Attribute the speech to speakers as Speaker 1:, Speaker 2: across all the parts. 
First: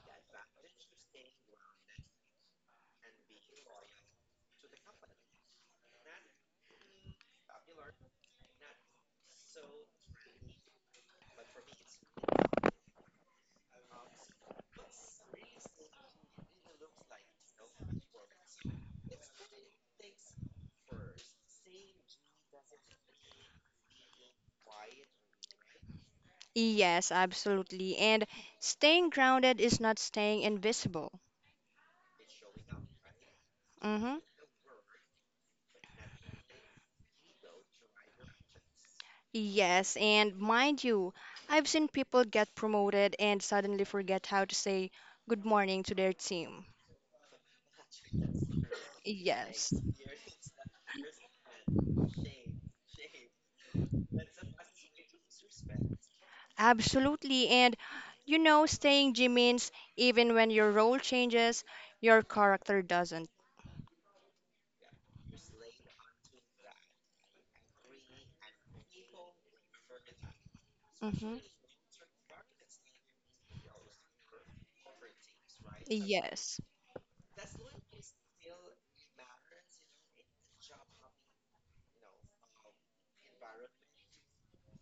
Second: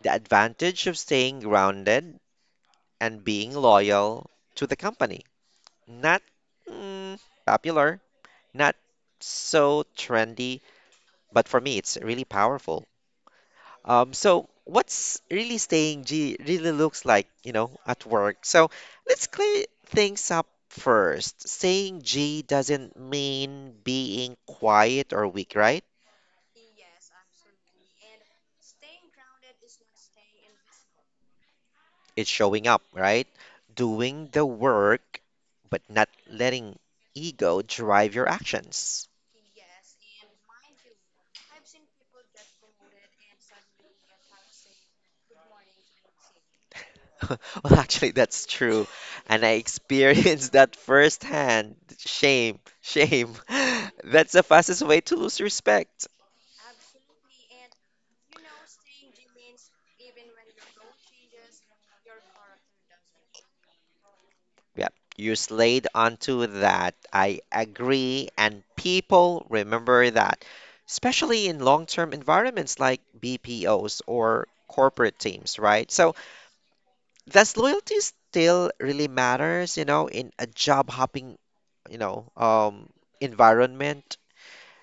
Speaker 1: The advantage of staying grounded and being loyal to the company. Not mm, popular, not so trendy but for me, it's really powerful. So what's really staying G really looks like, you know, at work. So let's clear things up first. Saying G doesn't mean being quiet or weak, right?
Speaker 2: Yes, absolutely. And staying grounded is not staying invisible.
Speaker 1: It's showing up, right?
Speaker 2: Hmm.
Speaker 1: Doing the work, but not letting ego drive your actions.
Speaker 2: Yes, and mind you, I've seen people get promoted and suddenly forget how to say good morning to their team.
Speaker 1: Well, actually, that's true. And I
Speaker 2: Yes,
Speaker 1: experienced that firsthand. Shame, shame. That's the fastest way to lose respect.
Speaker 2: absolutely. And you know, staying G means even when your role changes, your character doesn't.
Speaker 1: Yeah, you slayed onto that. I agree. And people remember that,
Speaker 2: Hmm.
Speaker 1: especially in long-term environments like BPOs or corporate teams, right? So,
Speaker 2: Yes.
Speaker 1: does loyalty still really matters, you know, in a job hopping, you know, um, environment?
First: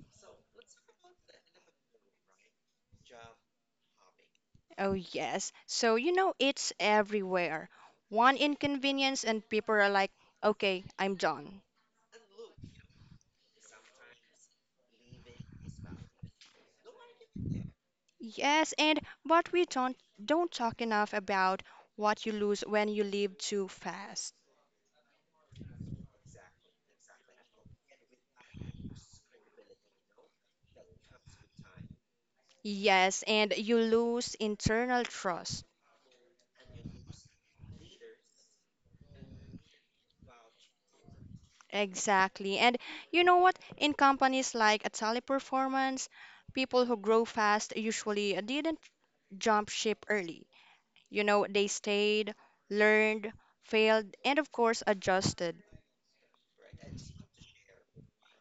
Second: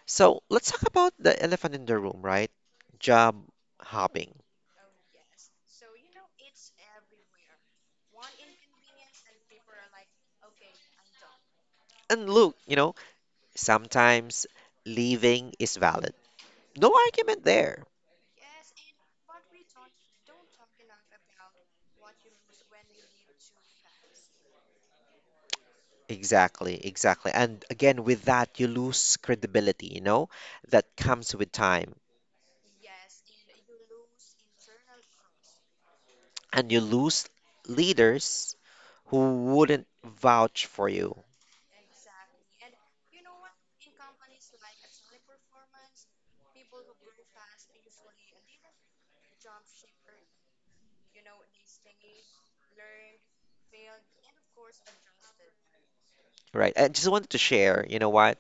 Speaker 1: So let's talk about the elephant in the room, right? Job hopping.
Speaker 2: Oh, yes. So, you know, it's everywhere. One inconvenience, and people are like, okay, I'm done.
Speaker 1: And look, you know, sometimes leaving is valid. No argument there.
Speaker 2: Yes, and but we don't talk enough about what you lose when you live too fast.
Speaker 1: Exactly, exactly. And again, with that, you lose credibility, you know, that comes with time.
Speaker 2: Yes, and you lose internal trust.
Speaker 1: And you lose leaders who wouldn't vouch for you,
Speaker 2: Exactly. And you know what? In companies like a teleperformance, people who grow fast usually didn't jump ship early. You know, they stayed, learned, failed, and of course adjusted.
Speaker 1: right? I just wanted to share, you know what?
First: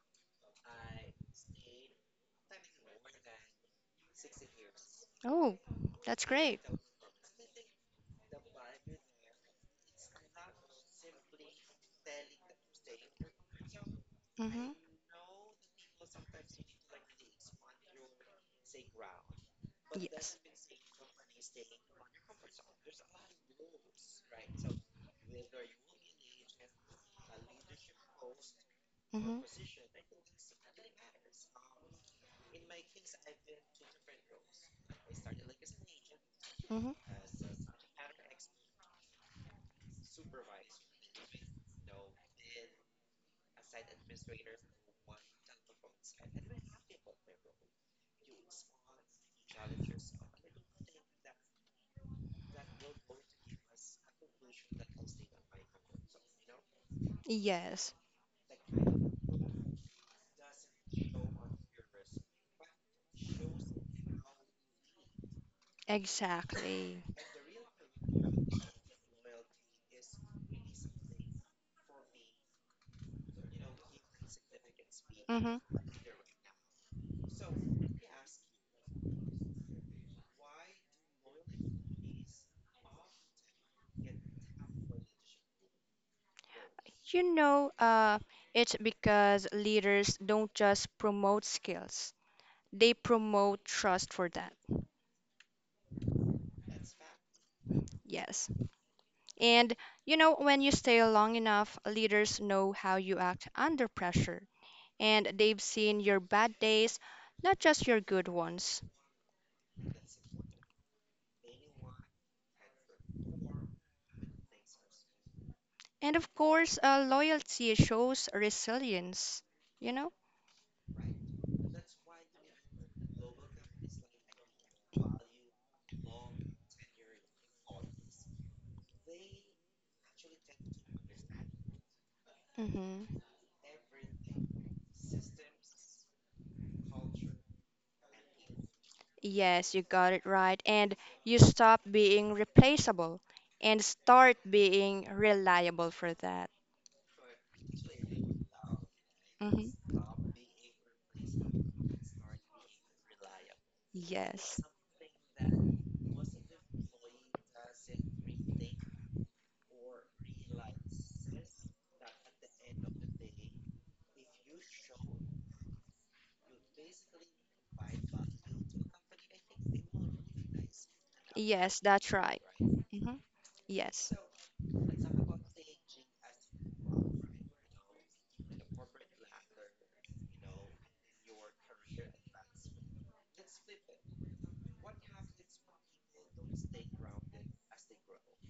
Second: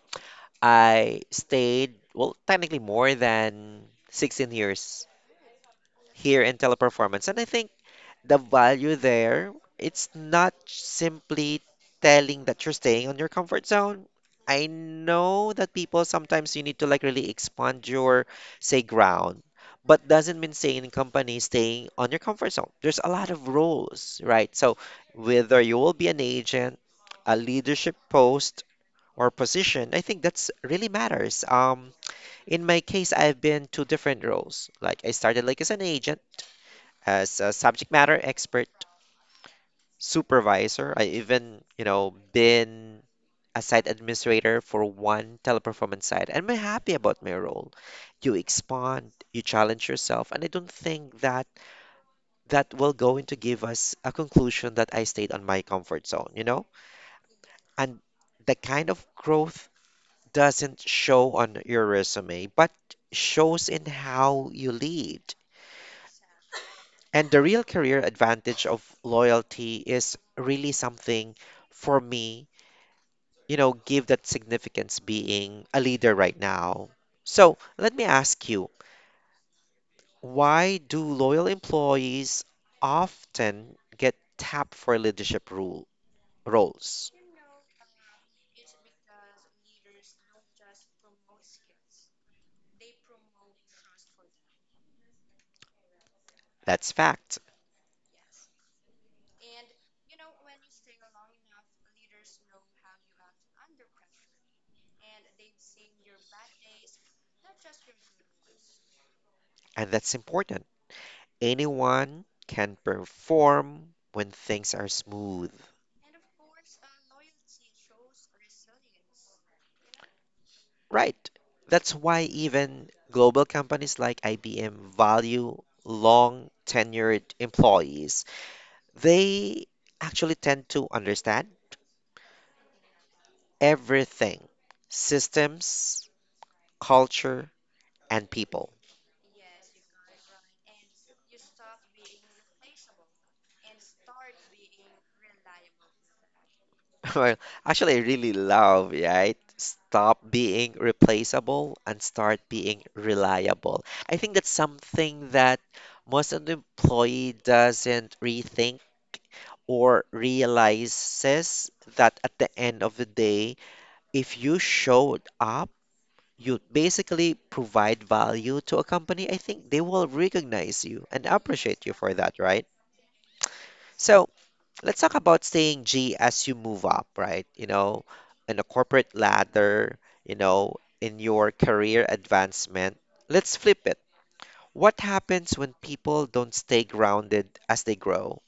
Speaker 1: I stayed, well, technically more than 16 years
Speaker 2: Oh, that's
Speaker 1: here in
Speaker 2: great.
Speaker 1: teleperformance. And I think the value there, it's not simply telling that you're staying on your comfort zone. I
Speaker 2: Mm-hmm.
Speaker 1: know that people sometimes you need to like really expand your, say, ground, but
Speaker 2: Yes.
Speaker 1: doesn't mean staying in company, staying on your comfort zone. There's a lot of roles, right? So whether you will be an agent, a leadership post, or
Speaker 2: Mm-hmm.
Speaker 1: position, I think that's really matters. In my case, I've been two different roles. Like I started like as an agent,
Speaker 2: Mm-hmm.
Speaker 1: as a subject matter expert supervisor. I even, you know, been a site administrator for one teleperformance site, and I'm happy about my role. You expand, you challenge yourself, and I don't think that that will go into give us a conclusion that I stayed on my comfort zone, you know?
Speaker 2: Yes,
Speaker 1: And the kind of growth doesn't show on your resume, but shows in how you lead.
Speaker 2: exactly.
Speaker 1: And the real career advantage of loyalty is really something for me you know, give that significance being
Speaker 2: Hmm.
Speaker 1: a leader right now. So let me ask you, why do loyal employees often get tapped for leadership rule roles?
Speaker 2: You know, it's because leaders don't just promote skills, they promote trust for that.
Speaker 1: That's fact,
Speaker 2: Yes. And you know, when you stay long enough, leaders know how you act under pressure, and they've seen your bad days, not just your good ones.
Speaker 1: and that's important. Anyone can perform when things are smooth,
Speaker 2: And of course, loyalty shows resilience, you know?
Speaker 1: right? That's why even global companies like IBM value long tenured employees. They actually tend to understand
Speaker 2: Mm-hmm.
Speaker 1: everything. Systems, culture, and people.
Speaker 2: Yes, you got it right. And you stop being replaceable and start being reliable for that.
Speaker 1: Well, actually, I really love, right?
Speaker 2: Hmm.
Speaker 1: Stop being replaceable and start being reliable. I think that's
Speaker 2: Yes.
Speaker 1: something that most of the employee doesn't rethink or realizes that at the end of the day, if you showed up, you basically provide value to a company, I think they will recognize you and
Speaker 2: Yes,
Speaker 1: appreciate you
Speaker 2: that's
Speaker 1: for that,
Speaker 2: right.
Speaker 1: right?
Speaker 2: Hmm. Yes.
Speaker 1: So let's talk about saying G as you move up, right? You know, in a corporate ladder, you know, in your career advancement. Let's flip it. What happens when people don't stay grounded as they grow?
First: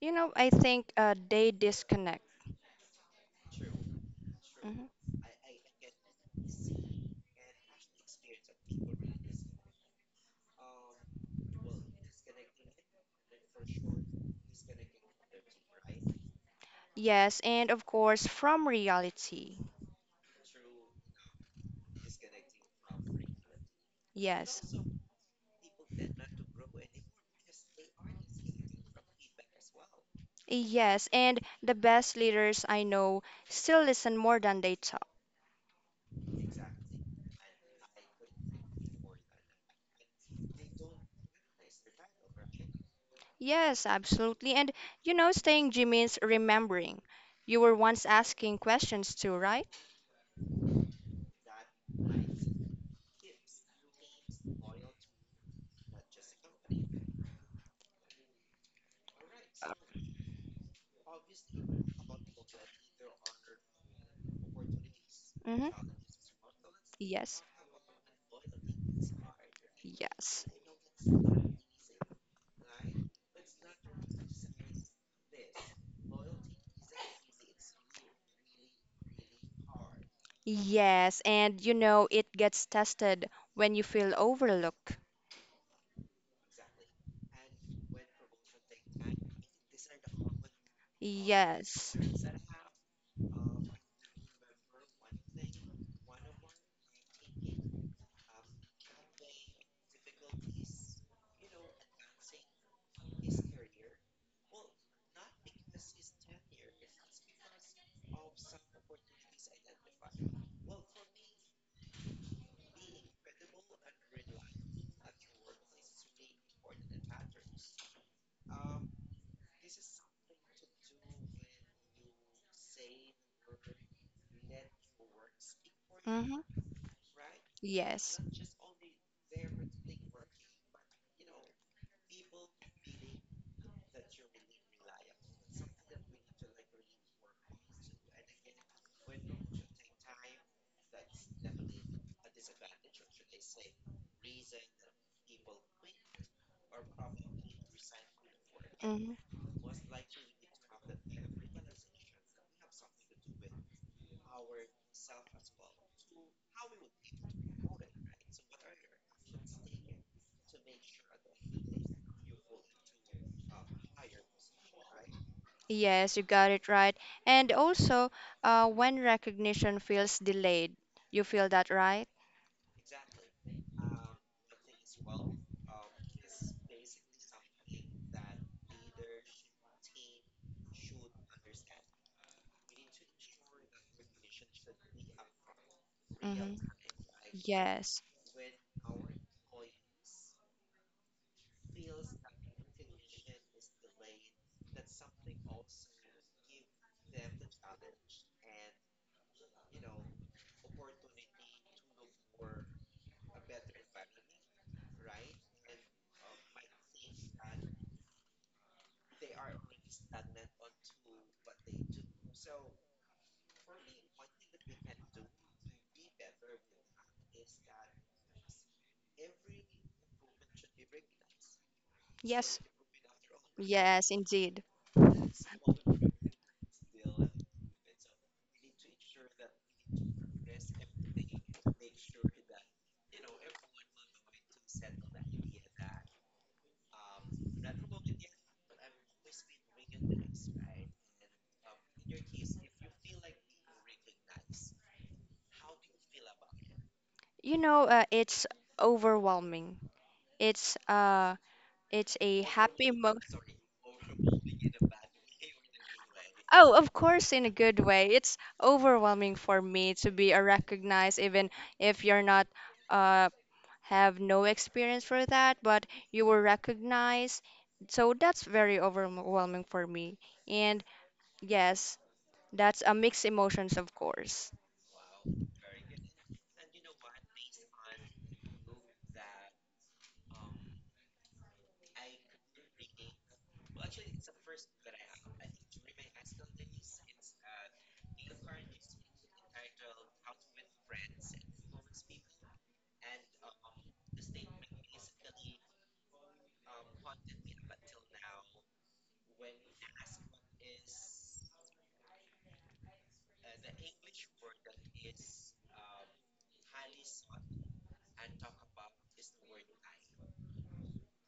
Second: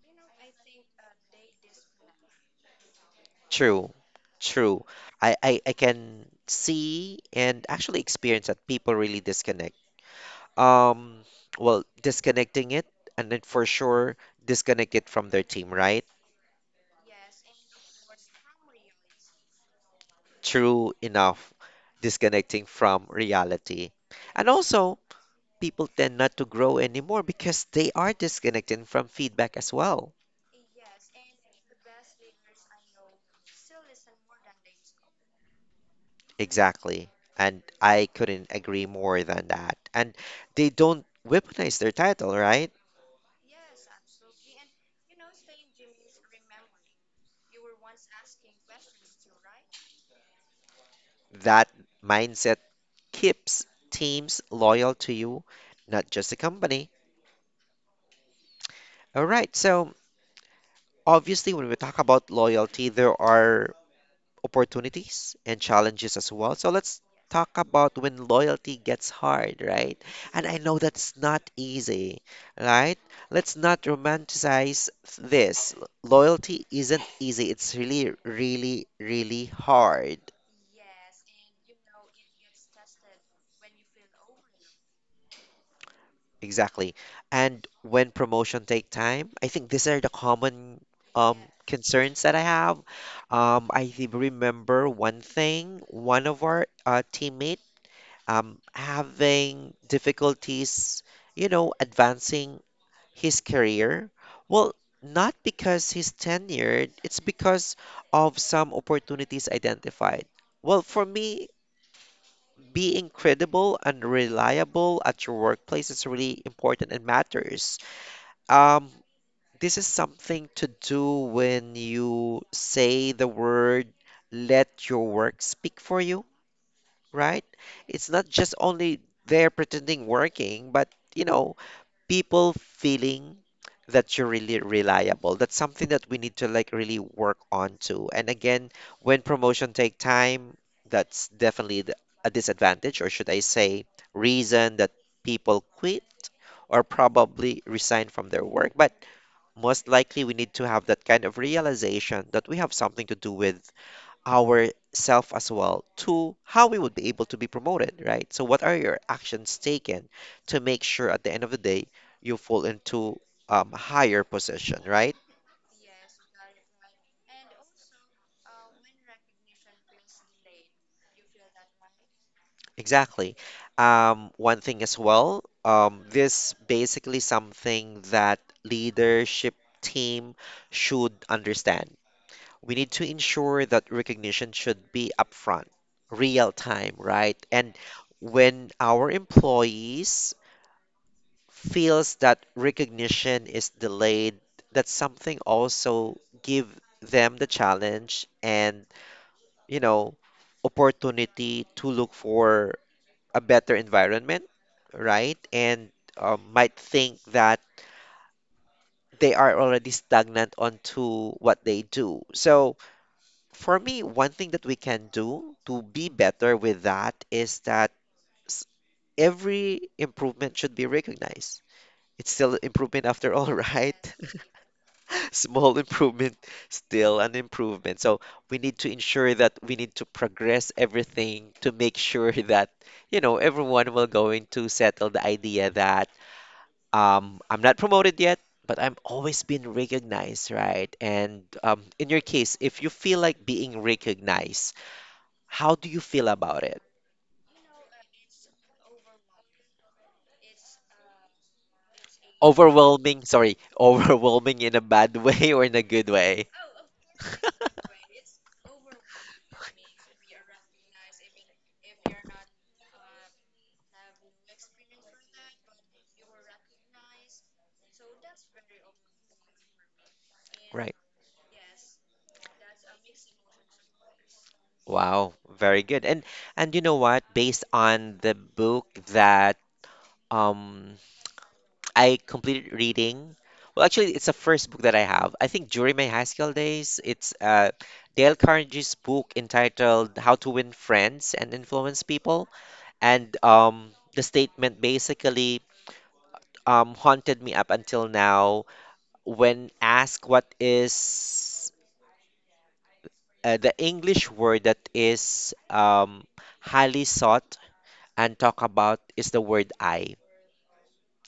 Speaker 2: You know, I think they disconnect.
Speaker 1: True, true.
Speaker 2: Mhm.
Speaker 1: I can see and actually experience that people really disconnect. Um, well, disconnecting it and then for sure disconnect it from their team, right?
Speaker 2: Yes, and of course, from reality.
Speaker 1: True enough disconnecting from reality. And
Speaker 2: Yes.
Speaker 1: also, people tend not to grow anymore because they are disconnected from feedback as well.
Speaker 2: Yes, and the best leaders I know still listen more than they talk.
Speaker 1: Exactly. And I couldn't agree more than that. And they don't weaponize their title, right?
Speaker 2: Yes, absolutely. And you know, staying G means remembering. You were once asking questions too, right?
Speaker 1: That mindset keeps teams loyal to you, not just the company. All right. So, obviously, when we talk about loyalty, there are opportunities and
Speaker 2: Mm-hmm.
Speaker 1: challenges as well. So, let's
Speaker 2: Yes,
Speaker 1: talk about when loyalty gets hard, right?
Speaker 2: yes,
Speaker 1: And I know that's not easy, right? Let's not romanticize this. Loyalty isn't easy, it's really, really, really hard.
Speaker 2: yes. And you know, it gets tested when you feel overlooked.
Speaker 1: Exactly. And when promotion take time, I think these are the common um
Speaker 2: Yes.
Speaker 1: concerns that I have. Remember one thing, one of our teammate having difficulties, you know, advancing his career? Well, not because he's tenured, it's because of some opportunities identified. Well, for me, being credible and reliable at your workplace is really important and matters. Um, this is something to do when you say the word, let your work speak for you,
Speaker 2: Mm-hmm.
Speaker 1: right? It's
Speaker 2: Yes.
Speaker 1: not just only there pretending working, but you know, people feeling that you're really reliable. That's something that we need to like really work on too. And again, when promotion take time, that's definitely a disadvantage, or should I say, reason that people quit or probably resign from their work. But
Speaker 2: Mm-hmm.
Speaker 1: most likely, we need to have that kind of realization that we have something to do with ourself as well to how we would be able to be promoted, right? So what are your actions taken to make sure at the end of the day you fall into higher position, right?
Speaker 2: Yes, you got it right. And also, when recognition feels delayed, you feel that, right?
Speaker 1: Exactly. One thing as well, this basically something that leadership team should understand. We need to ensure that recognition should be upfront, real
Speaker 2: Mm-hmm.
Speaker 1: time, right? And
Speaker 2: Yes.
Speaker 1: when our employees feels that recognition is delayed, that something also give them the challenge and, you know, opportunity to look for a better environment, right? And might think that they are already stagnant onto what they do. So for me, one thing that we can do to be better with that is that s- every improvement should be recognized. It's still
Speaker 2: Yes.
Speaker 1: improvement after all,
Speaker 2: Yes,
Speaker 1: right?
Speaker 2: indeed.
Speaker 1: Small improvement, still an improvement. So we need to ensure that we need to progress everything to make sure that, you know, everyone will going to settle the idea that I'm not promoted yet, but I'm always being recognized, right? And in your case, if you feel like being recognized, how do you feel about it?
Speaker 2: You know, it's overwhelming. It's uh, it's a happy mo.
Speaker 1: Overwhelming, sorry, overwhelming in a bad way or in a good way?
Speaker 2: Oh, of course, in a good way. It's overwhelming for me to be recognized, even if you're not uh, have no experience for that, but you will recognize. So that's very overwhelming for me. And
Speaker 1: Right.
Speaker 2: yes, that's a mixed emotions, of course.
Speaker 1: Wow, very good. And you know what? Based on the book that um I completed reading, well, actually, it's the first book that I have. I think during my high school days, it's Dale Carnegie's book entitled "How to Win Friends and Influence People," and the statement basically haunted me up until now. When asked what is the English word that is highly sought and talk about is the word I.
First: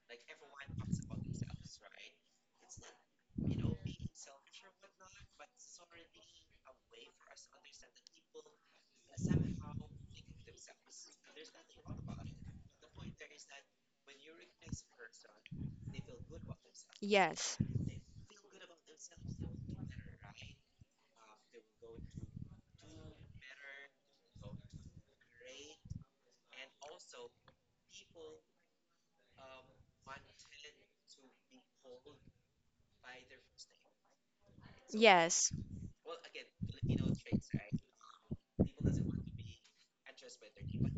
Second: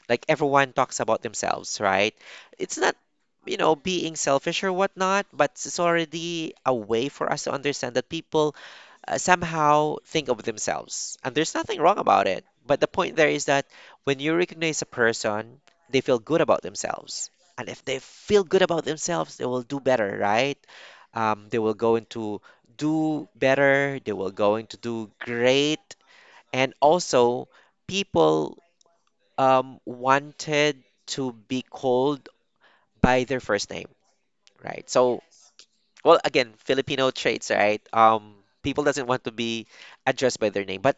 Speaker 1: Like everyone talks about themselves, right? It's not, you know, being selfish or whatnot, but it's already a way for us to understand that people somehow think of themselves. And there's nothing wrong about it. But the point there is that when you recognize a person, they feel good about themselves.
Speaker 2: Yes,
Speaker 1: And if they feel good about themselves, they will do better, right? They will go into do better, they will go into do great and also, people wanted to be called by their first name, right? So,
Speaker 2: yes.
Speaker 1: well, again, Filipino traits, right? People doesn't want to be addressed by their name, but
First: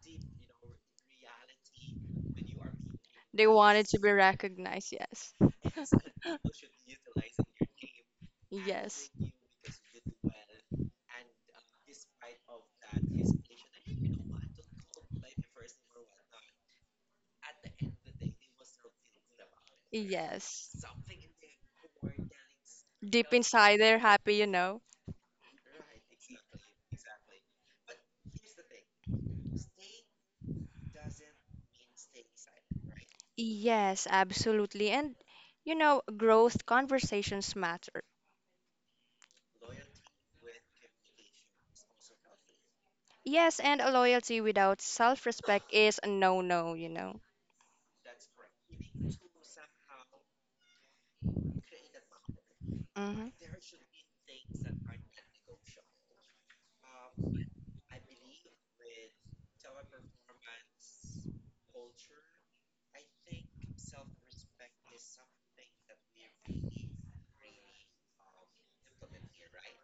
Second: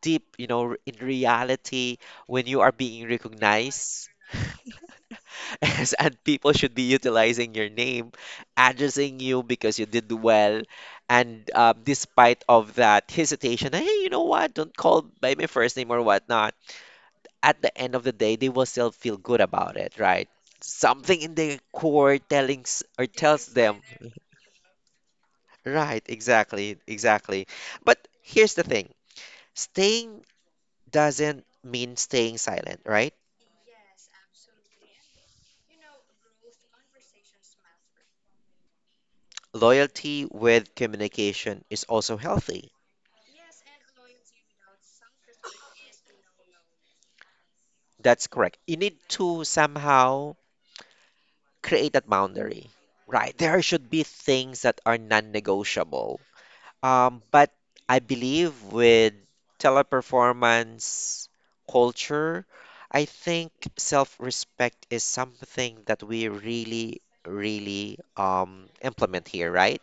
Speaker 1: deep, you know, in reality, when you are being
Speaker 2: They wanted to
Speaker 1: recognized
Speaker 2: be recognized. Yes,
Speaker 1: as, and people should be utilizing your name,
Speaker 2: yes,
Speaker 1: addressing you because you did well, and despite of that hesitation, hey, you know what? Don't call by my first name or whatnot at the end of the day, they will still feel good about it, right?
Speaker 2: yes.
Speaker 1: Something in their core telling or
Speaker 2: Deep
Speaker 1: tells
Speaker 2: inside
Speaker 1: them,
Speaker 2: they're happy, you know?
Speaker 1: right? Exactly, exactly. But here's the thing: staying doesn't mean staying silent, right?
Speaker 2: Yes, absolutely. And, you know, growth conversations matter.
Speaker 1: Loyalty with communication is also healthy.
Speaker 2: Yes, and a loyalty without self-respect is a no-no, you know.
Speaker 1: That's correct. You need to somehow create that boundary,
Speaker 2: Hmm.
Speaker 1: right? There should be things that are non-negotiable. But I believe with teleperformance culture, I think self-respect is something that we really, really implement here, right?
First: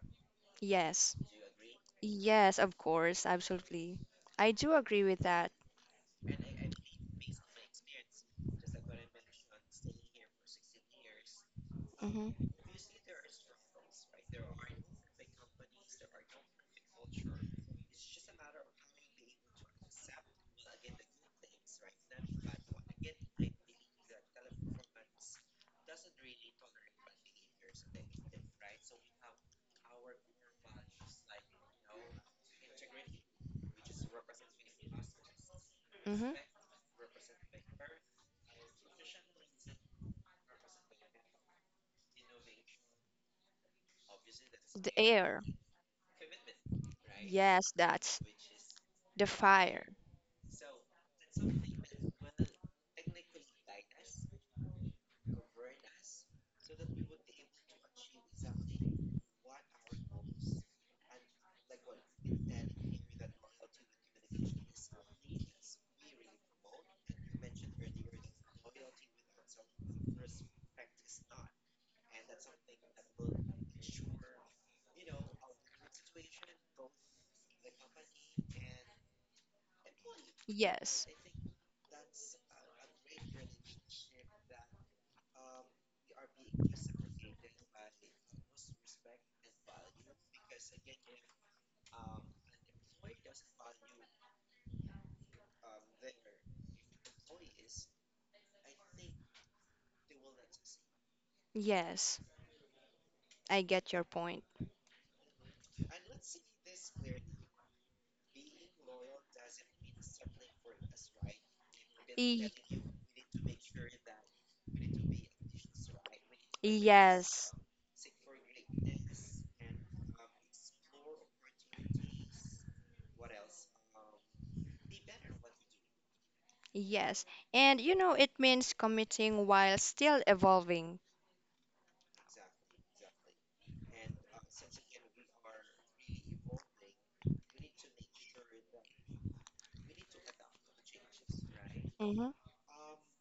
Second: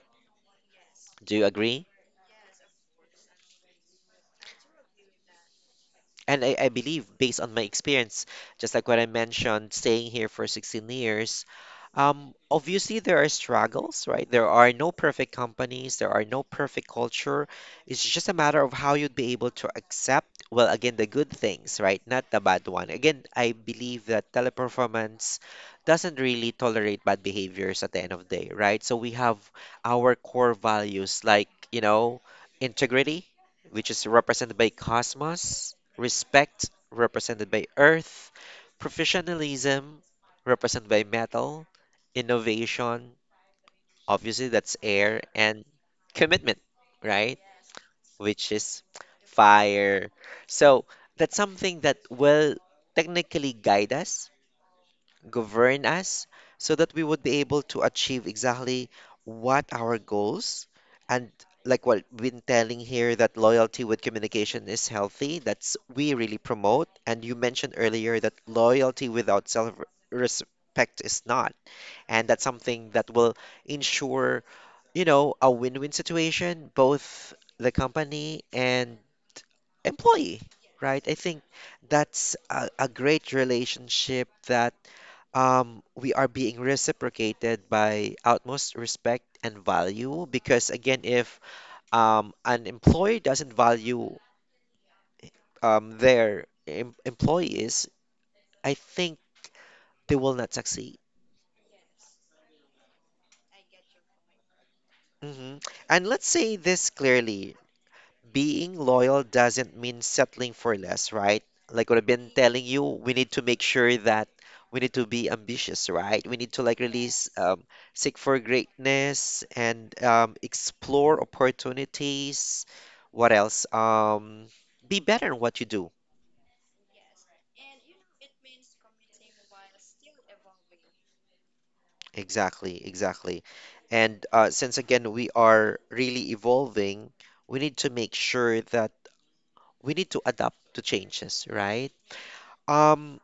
Speaker 2: Yes.
Speaker 1: Do you agree?
Speaker 2: Yes, of course, absolutely. I do agree with that.
Speaker 1: And I believe, based on my experience, just like what I mentioned, staying here for 16 years,
Speaker 2: Hmm.
Speaker 1: obviously there are struggles, right? There are no perfect companies, there are no perfect culture. It's just a matter of how you'd be able to accept, well, again, the good things, right? Not the bad one. Again, I believe that teleperformance doesn't really tolerate bad behaviors at the end of the day, right? So we have our core values like, you know, integrity, which is represented by cosmos
Speaker 2: Hmm.
Speaker 1: respect, represented by earth, professionalism, represented by metal, innovation, obviously that's
Speaker 2: The
Speaker 1: air,
Speaker 2: air.
Speaker 1: and commitment, right?
Speaker 2: Yes, that's
Speaker 1: Which is
Speaker 2: the fire.
Speaker 1: fire. So that's something that will technically guide us, govern us, so that we would be able to achieve exactly what our goals and like what we've been telling here, that loyalty with communication is healthy. That's we really promote. And you mentioned earlier that loyalty without self respect is not, and that's something that will ensure, you know, a win-win situation both the company and employee, right?
Speaker 2: Yes.
Speaker 1: I think that's a great relationship that we are being reciprocated by utmost respect and value. Because again, if an employer doesn't value their em employees, I think they will not succeed.
Speaker 2: Yes, I get your point.
Speaker 1: Hmm And let's say this clearly, being loyal doesn't mean settling for less, right? Like what I've been
Speaker 2: E-
Speaker 1: telling you, we need to make sure that we need to be ambitious, right? We need to like release,
Speaker 2: Yes.
Speaker 1: seek for greatness and explore opportunities. What else? Be better in what you do.
Speaker 2: Yes. And you know, it means committing while still evolving.
Speaker 1: Exactly, exactly. And since again we are really evolving, we need to make sure that we need to adapt to changes, right?
Speaker 2: Hmm.
Speaker 1: Um,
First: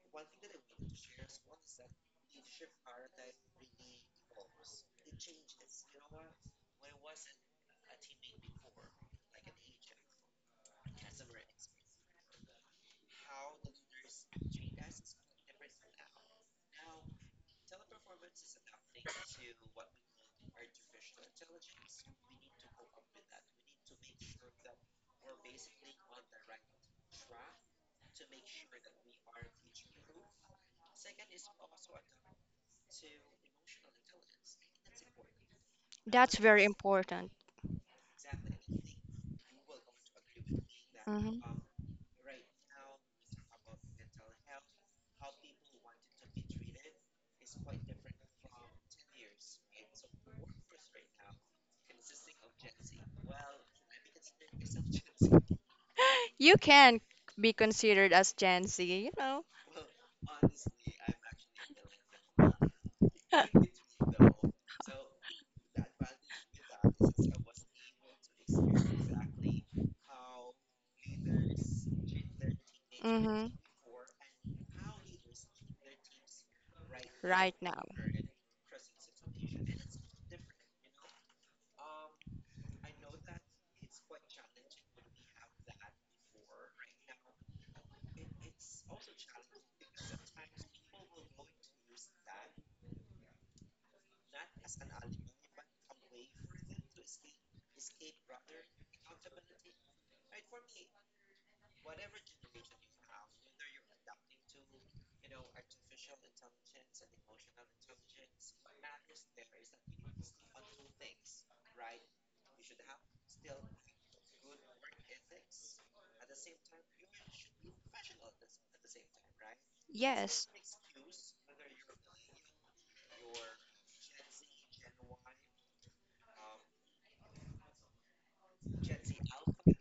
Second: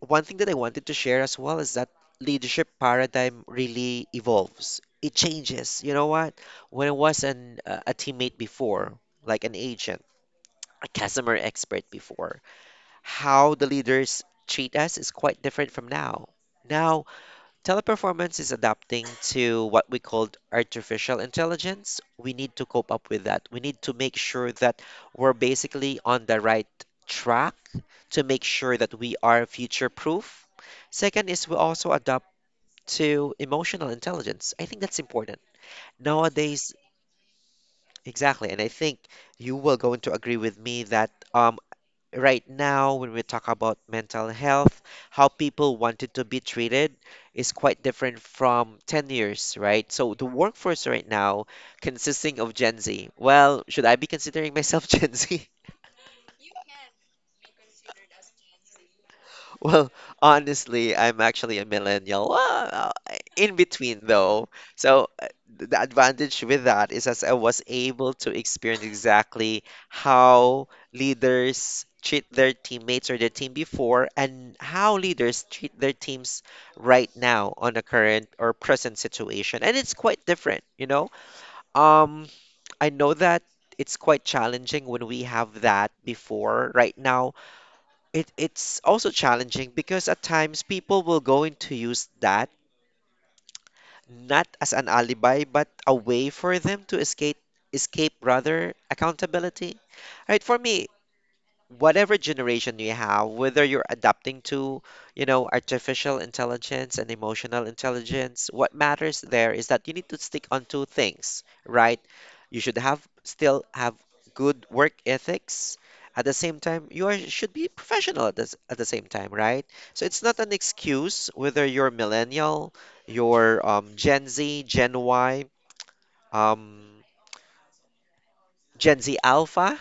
Speaker 1: One thing that I wanted to share as well is that leadership paradigm really evolves. It changes. You know what? When I was an a teammate before, like an agent, a customer expert before, how the leaders treat us is quite different from now. Now Teleperformance is adapting to what we called artificial intelligence. We need to cope up with that. We need to make sure that we're basically on the right track to make sure that we are future proof. Second is we also adapt to emotional intelligence. I think that's important.
Speaker 2: That's very
Speaker 1: Nowadays,
Speaker 2: important.
Speaker 1: exactly, and I think you will going to agree with me that
Speaker 2: Mm-hmm.
Speaker 1: right now when we talk about mental health, how people wanted to be treated is quite different from 10 years, right? So the workforce right now consisting of Gen Z. Well, should I be considering myself Gen Z?
Speaker 2: You can be considered as Gen Z, you know.
Speaker 1: Well, honestly, I'm actually a millennial. Well, in between though. So the advantage with that is as I was able to experience exactly how leaders treat their teammates or their
Speaker 2: Hmm.
Speaker 1: team before and how leaders treat their teams right now
Speaker 2: Right
Speaker 1: on the
Speaker 2: now.
Speaker 1: current or present situation. And it's quite different, you know? Um, I know that it's quite challenging when we have that before right now it's also challenging because at times people will going to use that not as an alibi but a way for them to escape, escape rather, accountability. Right, for me, whatever generation you have, whether you're adapting to, you know, artificial intelligence and emotional intelligence, what matters there is that you need to stick on two things, right? You should have still have good work ethics. At the same time, you are, should be professional at this, at the same time, right? So it's not
Speaker 2: Yes.
Speaker 1: an excuse whether you're millennial, you're Gen Z, Gen Y, um, Gen Z Alpha,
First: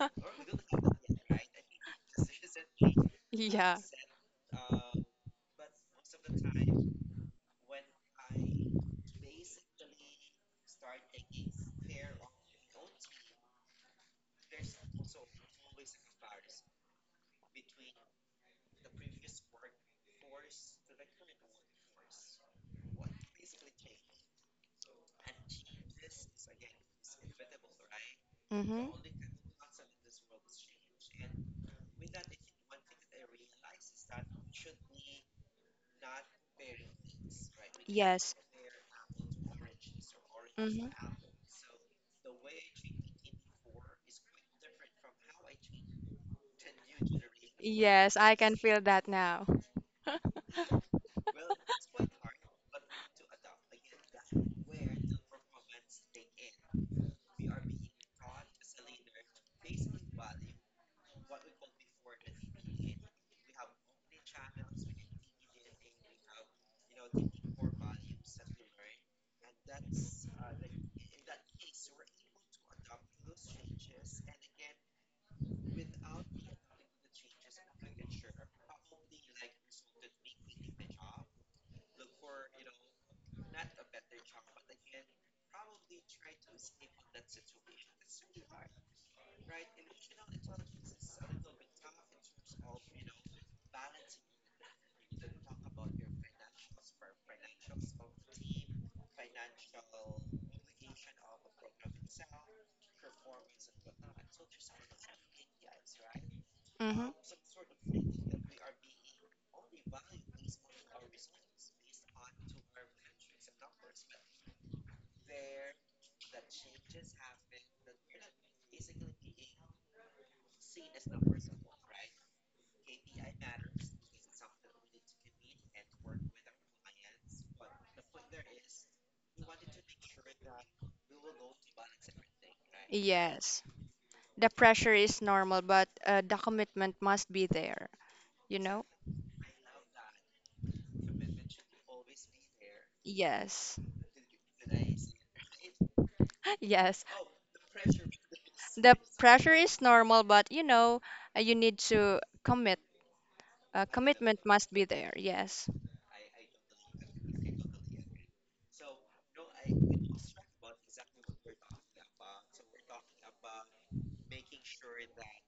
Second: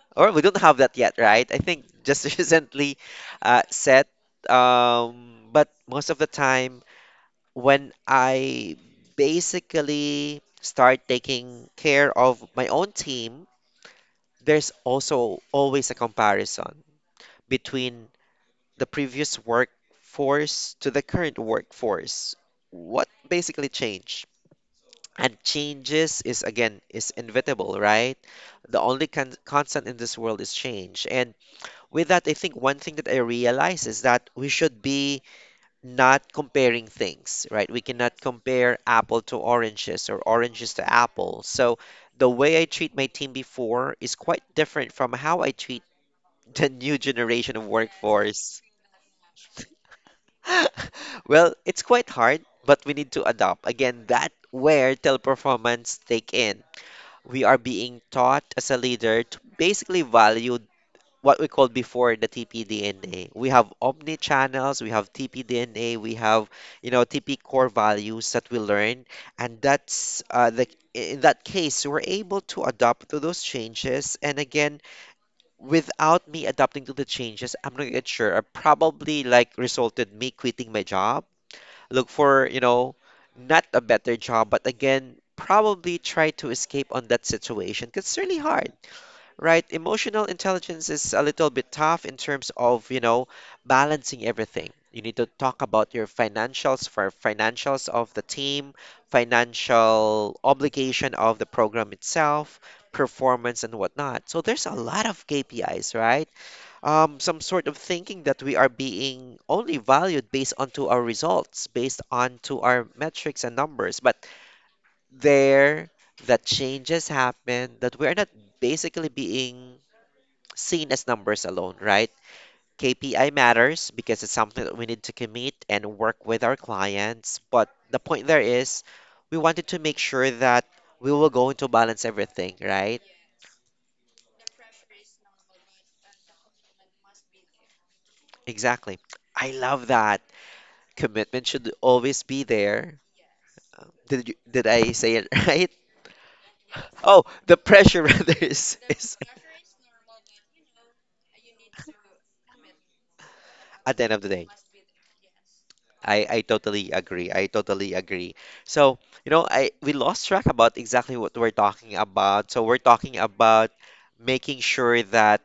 Speaker 1: or we don't have that yet, right? I think just recently
Speaker 2: Yeah.
Speaker 1: set. But most of the time, when I basically start taking care of my own team, there's also always a comparison between the previous workforce to the current workforce. What basically changed? And changes is again is inevitable, right? The
Speaker 2: Hmm.
Speaker 1: only constant in this world is change, and with that, I think one thing that I realize is that we should be not comparing things, right? We cannot
Speaker 2: Yes.
Speaker 1: compare apple to oranges or oranges
Speaker 2: Hmm.
Speaker 1: to apple. So the way I treat my team before is quite different from how I treat the new generation of
Speaker 2: Yes, I can
Speaker 1: workforce.
Speaker 2: feel that now.
Speaker 1: Well, it's quite hard, but we need to adopt. Again, that where teleperformance take in. We are being taught as a leader to basically value what we called before the TPDNA. We have omni channels, we have TPDNA, we have, you know, TP core values that we learn, and that's the, in that case we're able to adapt to those changes. And again, without me adapting to the changes, I'm not yet sure. I probably like resulted me quitting my job, look for, you know, not a better job, but again. Probably try to escape on that situation because it's really hard, right? Emotional intelligence is a little bit tough in terms of, you know, balancing everything. You need to talk about your financials, for financials of the team, financial obligation of the program itself, performance and whatnot. So there's a lot of KPIs, right?
Speaker 2: Hmm.
Speaker 1: Some sort of thinking that we are being only valued based onto our results, based onto our metrics and numbers. But there, that changes happen, that we're not basically being seen as numbers alone, right? KPI matters because it's something that we need to commit and work with our clients. But the point there is, we wanted to make sure that we were going to balance everything, right?
Speaker 2: Yes. The pressure is normal, but the commitment must be there, you know?
Speaker 1: Exactly. I love that. Commitment should always be there.
Speaker 2: Yes,
Speaker 1: Did you, did I say it right?
Speaker 2: yes.
Speaker 1: Oh, the pressure rather
Speaker 2: The
Speaker 1: is
Speaker 2: pressure is normal, but you know, you need to commit. Uh,
Speaker 1: at the end of the
Speaker 2: commitment
Speaker 1: day.
Speaker 2: must be there, yes.
Speaker 1: I totally agree. I totally agree. So, you know, I we lost track about exactly what we're talking about. So we're talking about making sure that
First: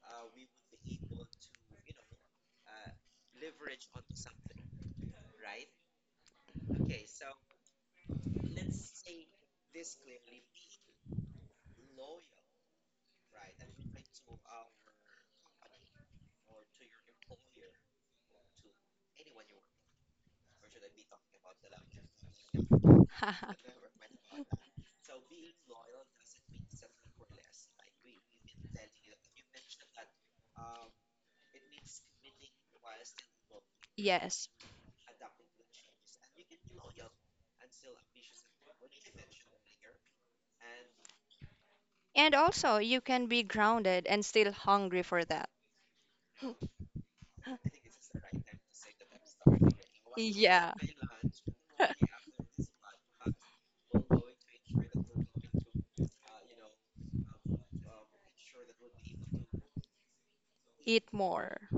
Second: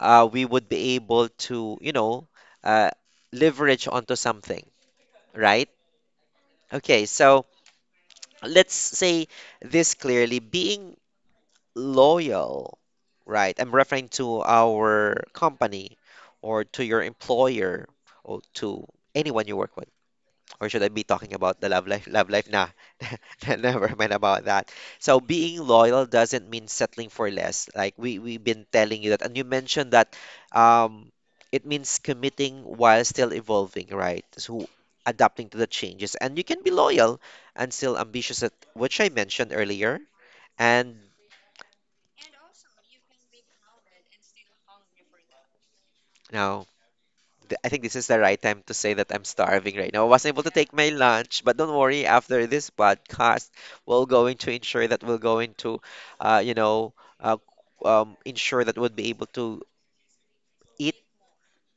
Speaker 1: we would be able to, you know, uh, leverage onto something, right? Okay, so let's say this clearly, being loyal, right? I'm referring to our company or to your employer or to anyone you work with. Or should I be talking about the love life? Love life, nah, never mind about that. So being loyal doesn't mean settling for less. Like we've been telling you that, and you mentioned that um, it means committing while still evolving, right?
Speaker 2: Yes.
Speaker 1: So adapting to the changes, and you can be loyal and still ambitious, at, which I mentioned earlier. And
Speaker 2: And also, you can be grounded and still hungry for that.
Speaker 1: now I think this is the right time to say that I'm starving right now. I wasn't able to
Speaker 2: Yeah,
Speaker 1: take my lunch, but don't worry. After this podcast, we're going to ensure that we're going to, you know, uh, ensure that we'll be able to
Speaker 2: eat
Speaker 1: eat
Speaker 2: more.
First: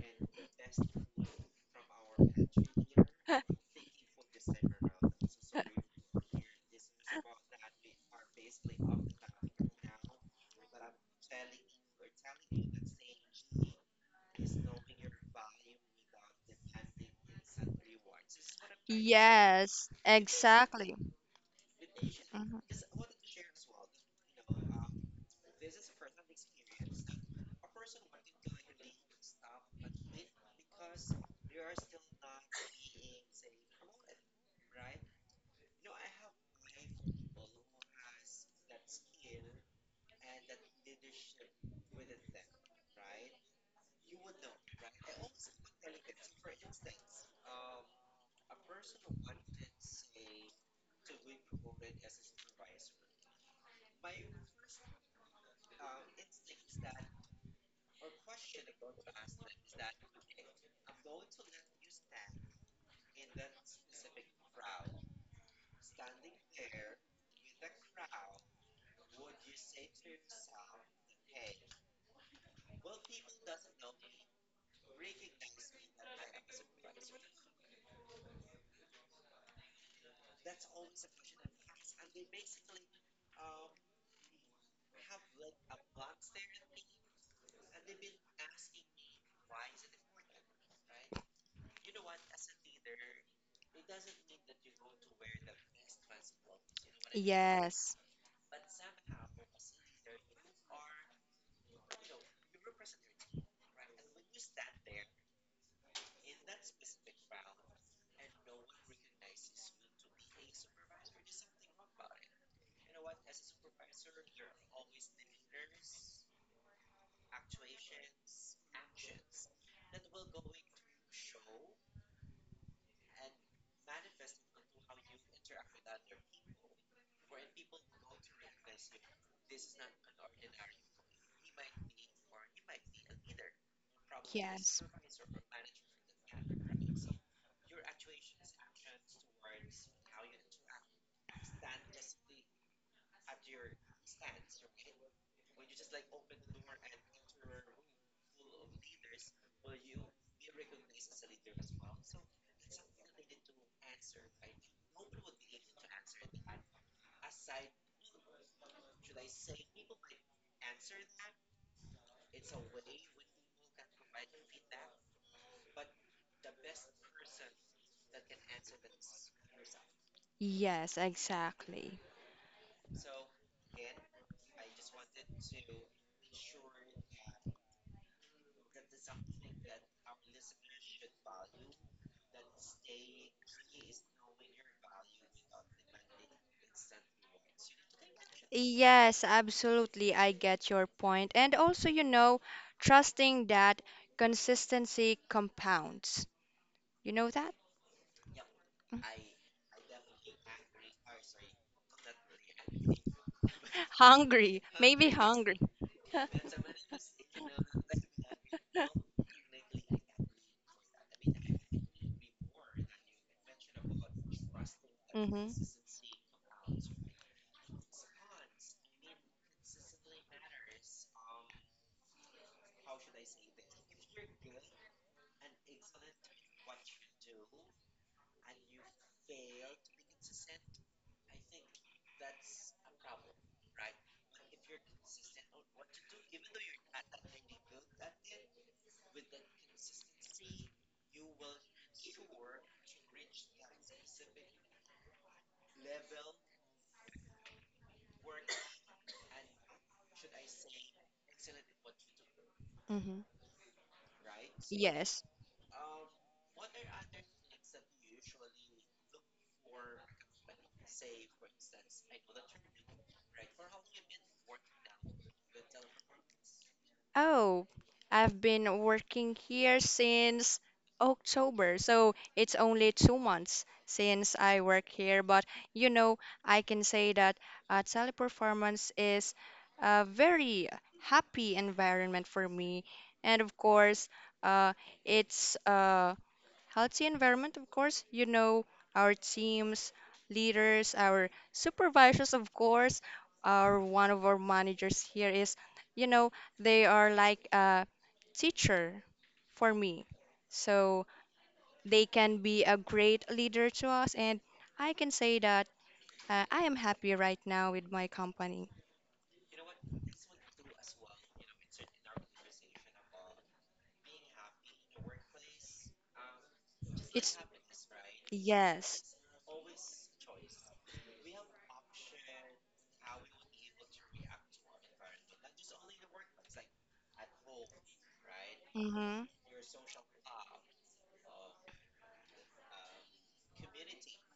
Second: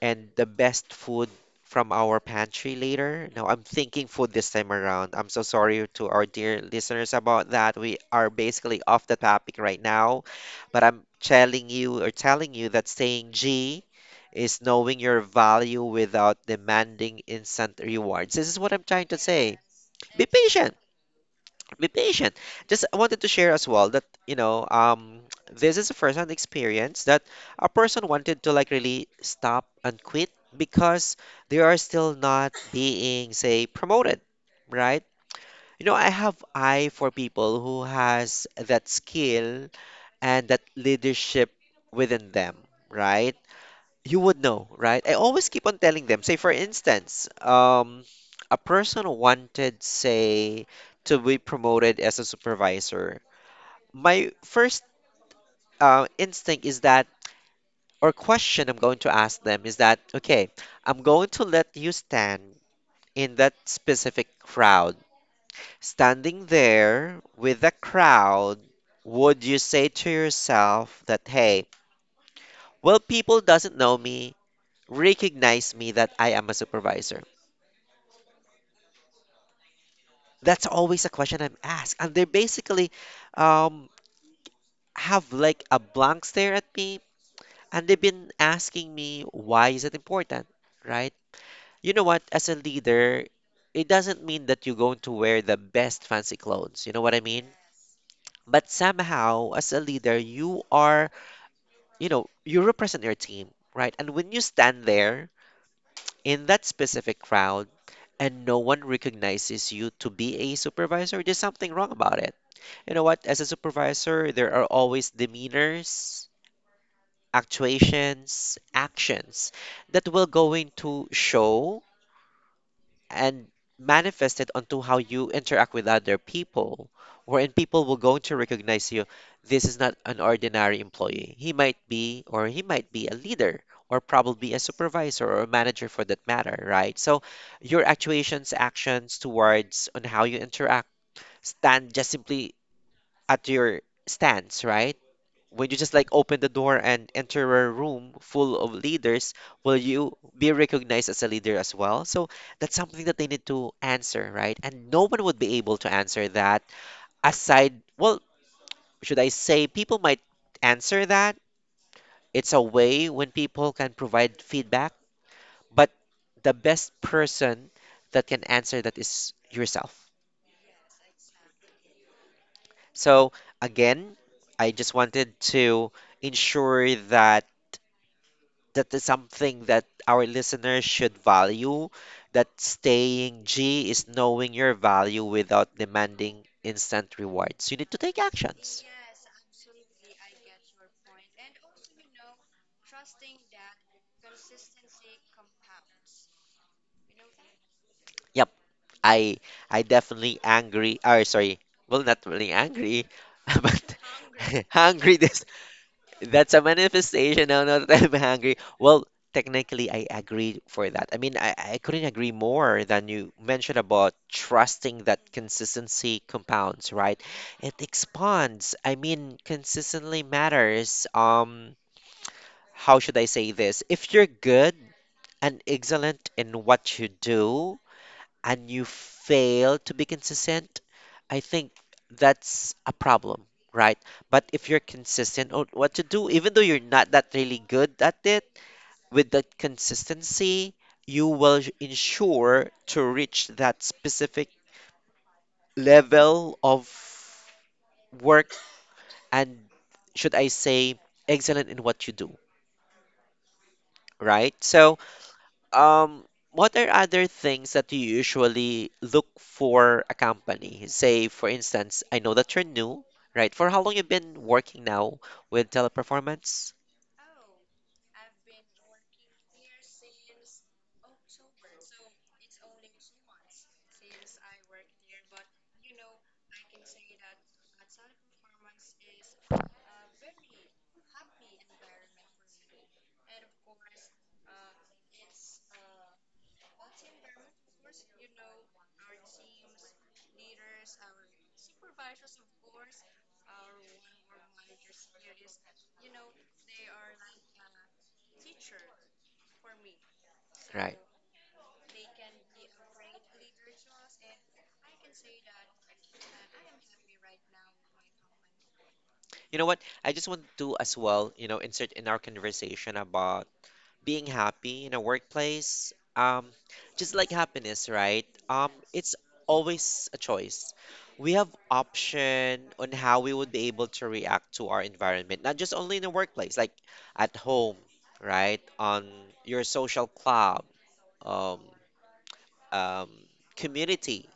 Speaker 1: and the best food from our pantry later. Now, I'm thinking food this time around. I'm so sorry to our dear listeners about that. We are basically off the topic right now, but I'm telling you or telling you that saying G is knowing your value without demanding instant rewards. This is what I'm trying to say.
Speaker 2: Yes,
Speaker 1: Be patient,
Speaker 2: exactly.
Speaker 1: be patient.
Speaker 2: Mhm.
Speaker 1: Just I wanted to share as well that you know this is a first-hand experience that a person wanted to like really stop and quit because they are still not being say promoted, right? You know, I have eye for people who has that skill and that leadership within them, right? You would know, right? I always keep on telling them, say for instance, a person wanted, say, to be promoted as a supervisor. My first instinct is that, or question I'm going to ask them is that, okay, I'm going to let you stand in that specific crowd. Standing there with the crowd, would you say to yourself that, hey, well, people doesn't know me, recognize me that I am a supervisor? That's always a question I'm asked. And they basically um, have like a blank stare at me and they've been asking me, why is it important? Right? You know what? As a leader, it doesn't mean that you're going to wear the best fancy clothes. You know what I mean?
Speaker 2: Yes,
Speaker 1: But somehow, as a leader, you are, you know, you represent your team, right? And when you stand there in that specific crowd and no one recognizes you to be a supervisor, there's something wrong about it. You know what? As a supervisor, there are always demeanors, actuations, actions that will going to show and manifest it onto how you interact with other people, wherein people will going to recognize you. This is not an ordinary employee. He might be, or he might be a leader, or probably a
Speaker 2: yes,
Speaker 1: supervisor or a manager for that matter, right? So your actuations, actions towards on how you interact stand just simply at your stance, right? When you just like open the door and enter a room full of leaders, will you be recognized as a leader as well? So that's something that they need to answer, right? And no one would be able to answer that aside, well, should I say people might answer that? It's a way when people can provide feedback, but the best person that can answer that is yourself.
Speaker 2: yes, exactly.
Speaker 1: So again, I just wanted to ensure that that is something that our listeners should value, that staying G is knowing your value without demanding instant rewards. You need to take actions.
Speaker 2: Yes, absolutely. I get your point. And also, you know, trusting that consistency compounds. You know that?
Speaker 1: Yep, I I definitely angry or sorry, well not really angry, but
Speaker 2: Hungry. Maybe
Speaker 1: hungry this.
Speaker 2: hungry.
Speaker 1: That's a manifestation. Now, not that I'm hungry. Well, technically, I agree for that. I mean, I couldn't agree more than you mentioned about trusting that
Speaker 2: Mm-hmm.
Speaker 1: consistency compounds, right? It expands. I mean, consistently matters. How should I say this? If you're good and excellent in what you do, and you fail to be consistent, I think that's a problem, right? But if you're consistent on what to do, even though you're not that really good at it, with that consistency, you will ensure to reach that specific level of work and should I say excellent in what you do,
Speaker 2: Mm-hmm.
Speaker 1: right? So
Speaker 2: Yes.
Speaker 1: um, what are other things that you usually look for a company? Say, for instance, I know that you're new, right? For how long you've been working now with Teleperformance,
Speaker 2: Oh, I've been working here since October, so it's only 2 months since I work here. But you know, I can say that Teleperformance is a very happy environment for me, and of course, uh, it's healthy environment, of course. You know, our teams, leaders, our supervisors, of course, our one of our managers here is, you know, they are like a teacher for me.
Speaker 1: right?
Speaker 2: So they can be a great leader to us, and I can say that I am happy right now with my company.
Speaker 1: You know what? I just want to as well, insert in our conversation about being happy in a workplace, just like
Speaker 2: It's
Speaker 1: happiness, right?
Speaker 2: Yes.
Speaker 1: It's always a choice. We have option on how we would be able to react to our environment, not just only in the workplace, like at home, right? On
Speaker 2: Mm-hmm.
Speaker 1: your social club, um, um, community,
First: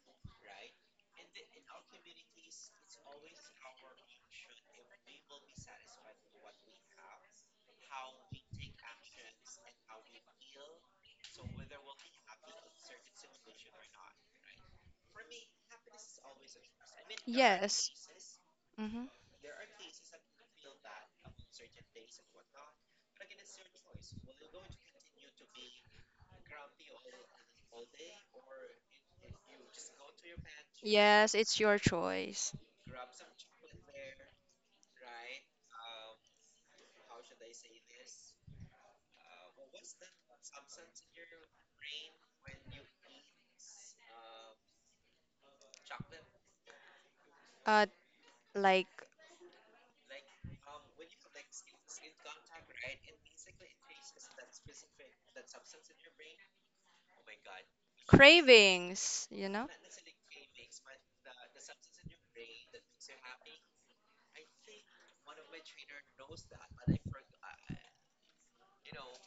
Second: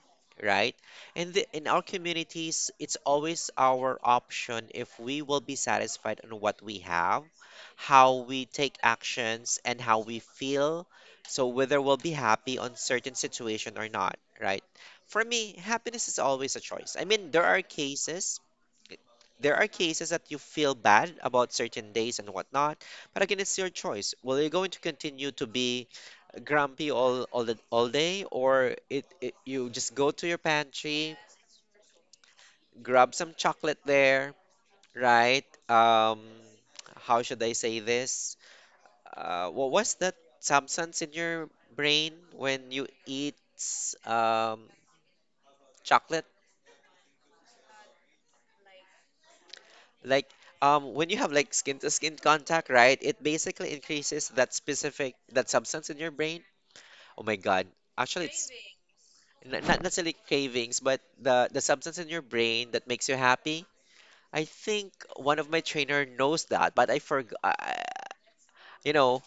Speaker 1: right? In our communities, it's always our option if we will be satisfied on what we have, how we take actions, and how we feel. So whether we'll be happy on certain situation or not, right? For me, happiness is always a choice. I mean,
Speaker 2: Yes. Mm-hmm.
Speaker 1: there are cases that you feel bad about certain days and whatnot, but again, it's your choice. Will you going to continue to be grumpy all day, or it you just go to your pantry,
Speaker 2: Yes, it's your choice.
Speaker 1: grab some chocolate there, right? Um, how should I say this? What was that substance in your brain when you eat um, chocolate?
Speaker 2: uh, like
Speaker 1: Like, when you have like skin to skin contact, right? It basically increases that specific that substance in your brain. Oh my God. Actually, it's
Speaker 2: cravings, you know?
Speaker 1: not necessarily cravings, but the substance in your brain that makes you happy. I think one of my trainer knows that, but I forgot. You know,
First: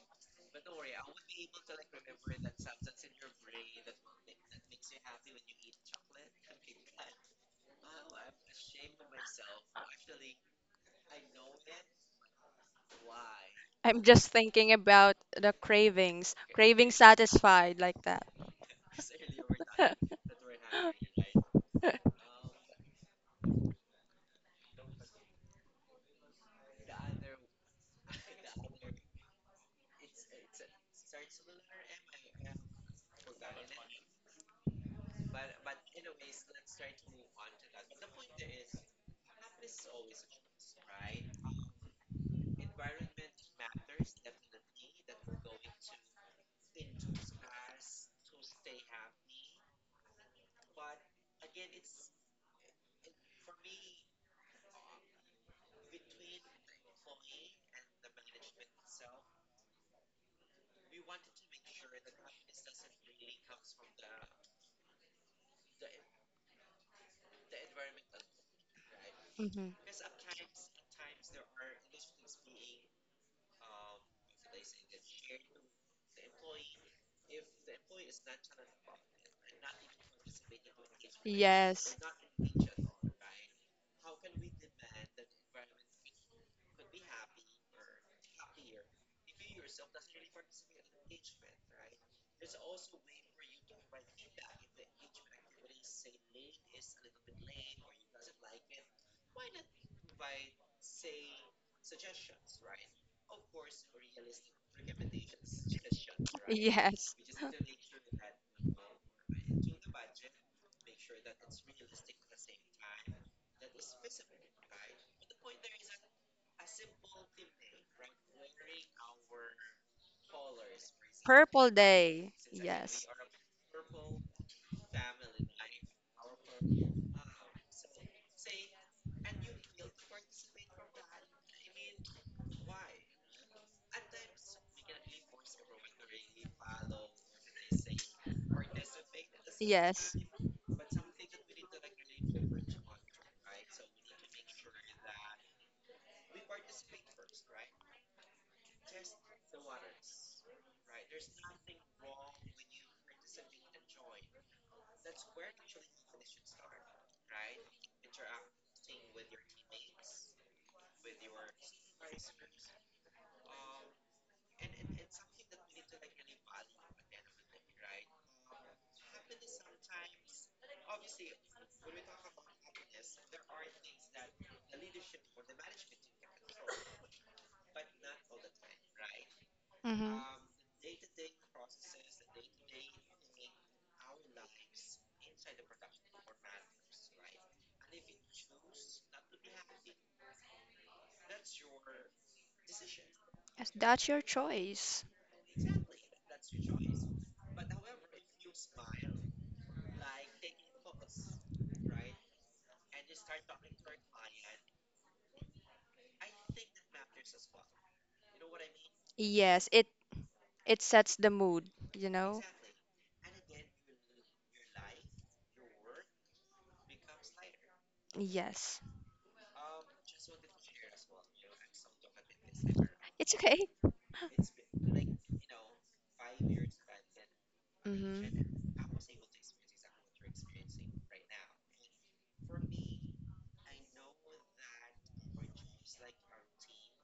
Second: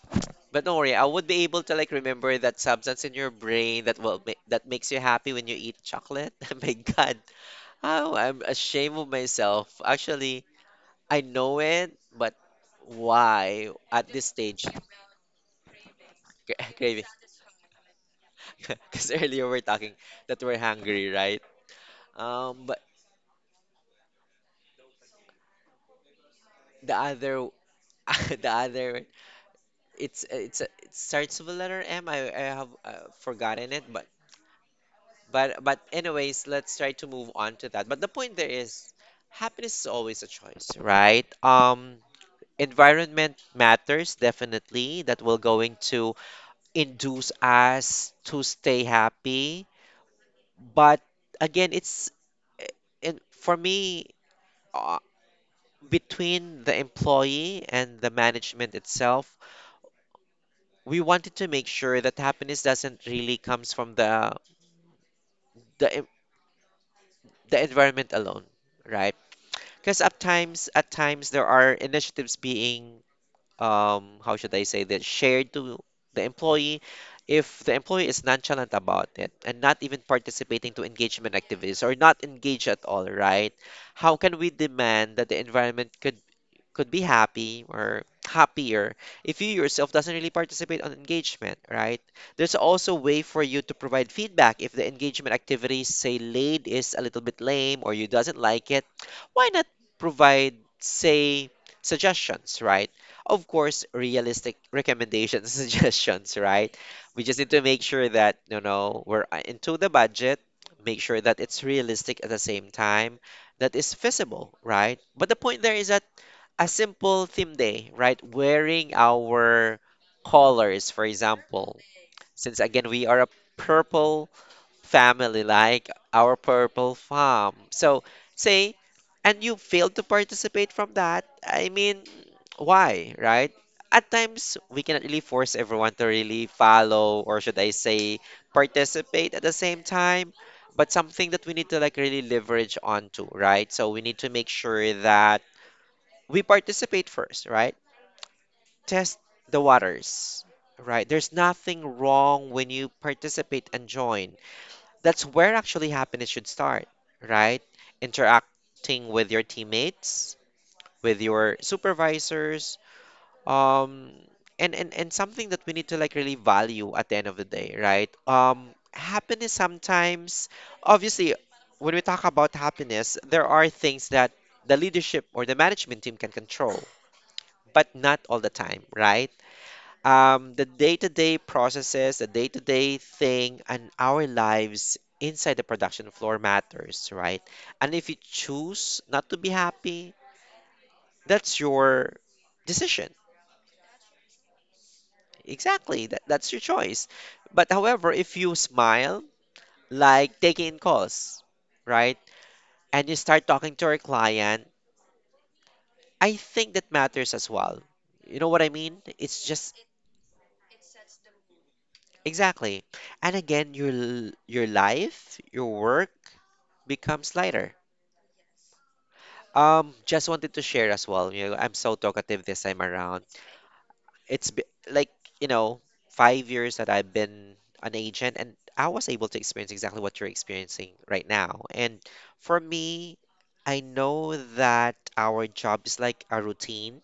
Speaker 1: but don't worry, I would be able to like remember that substance in your brain that will that makes you happy when you eat chocolate. My God, oh, I'm ashamed of myself. Actually, I know it, but why
Speaker 2: I'm
Speaker 1: at this
Speaker 2: just
Speaker 1: stage?
Speaker 2: thinking about the cravings, craving
Speaker 1: Craving.
Speaker 2: satisfied like that.
Speaker 1: Because earlier we're talking that we're hungry, right? But the other the other one. It's it starts with a letter M. I have forgotten it, but but anyways, let's try to move on to that. But the point there is, happiness is always a choice, right? Environment matters definitely. That will going to induce us to stay happy, but again, it's eh, and for me uh, between the employee and the management itself we wanted to make sure that happiness doesn't really comes from the en- the environment alone, right?
Speaker 2: Mhm.
Speaker 1: Because at times there are initiatives being how should I say that shared to the employee if the employee is nonchalant about it and not even participating to engagement activities or
Speaker 2: Yes.
Speaker 1: not engaged at all, right? How can we demand that the environment could be happy or happier if you yourself doesn't really participate on engagement, right? There's also a way for you to provide feedback if the engagement activities say laid is a little bit lame or you doesn't like it. Why not provide say suggestions, right? Of course, realistic recommendations, suggestions, right?
Speaker 2: Yes.
Speaker 1: We just need to make sure that you know we're into the budget, make sure that it's realistic at the same time, that is feasible, right? But the point there is that a simple theme day, right? Wearing our colors, for
Speaker 2: Purple
Speaker 1: example.
Speaker 2: Day.
Speaker 1: Since again,
Speaker 2: Yes.
Speaker 1: we are a purple family, like our purple farm. So, say, and you failed to participate from that. I mean, why, right? At times, we cannot really force everyone to really follow, or should I say, participate at the same
Speaker 2: Yes.
Speaker 1: time. But something that we need to like really leverage onto, right? So we need to make sure that we participate first, right? Test the waters, right? There's nothing wrong when you participate and join. That's where actually happiness should start, right? Interacting with your teammates, with your supervisors, um, and something that we need to like really value at the end of the day, right? Happiness sometimes, obviously, when we talk about happiness, there are things that the leadership or the management team can control but not all the time, right?
Speaker 2: Mm-hmm.
Speaker 1: The day to day processes, the day to day thing, and our lives inside the production floor matters, right? And if you choose not to be happy, that's your decision.
Speaker 2: Yes, that's your choice.
Speaker 1: Exactly, that's your choice. But however, if you smile, like taking in calls, right? And you start talking to your client, I think that matters as well. You know what I mean? It's
Speaker 2: Yes.
Speaker 1: just
Speaker 2: It sets the mood, you know?
Speaker 1: Exactly. And again, your your life, your work becomes lighter.
Speaker 2: Yes.
Speaker 1: Just wanted to share as well. You know, I'm so talkative this time around.
Speaker 2: It's okay.
Speaker 1: It's be, like, you know, 5 years that I've been an agent, and
Speaker 2: Mm-hmm.
Speaker 1: I was able to experience exactly what you're experiencing right now. And for me, I know that our job is like a routine.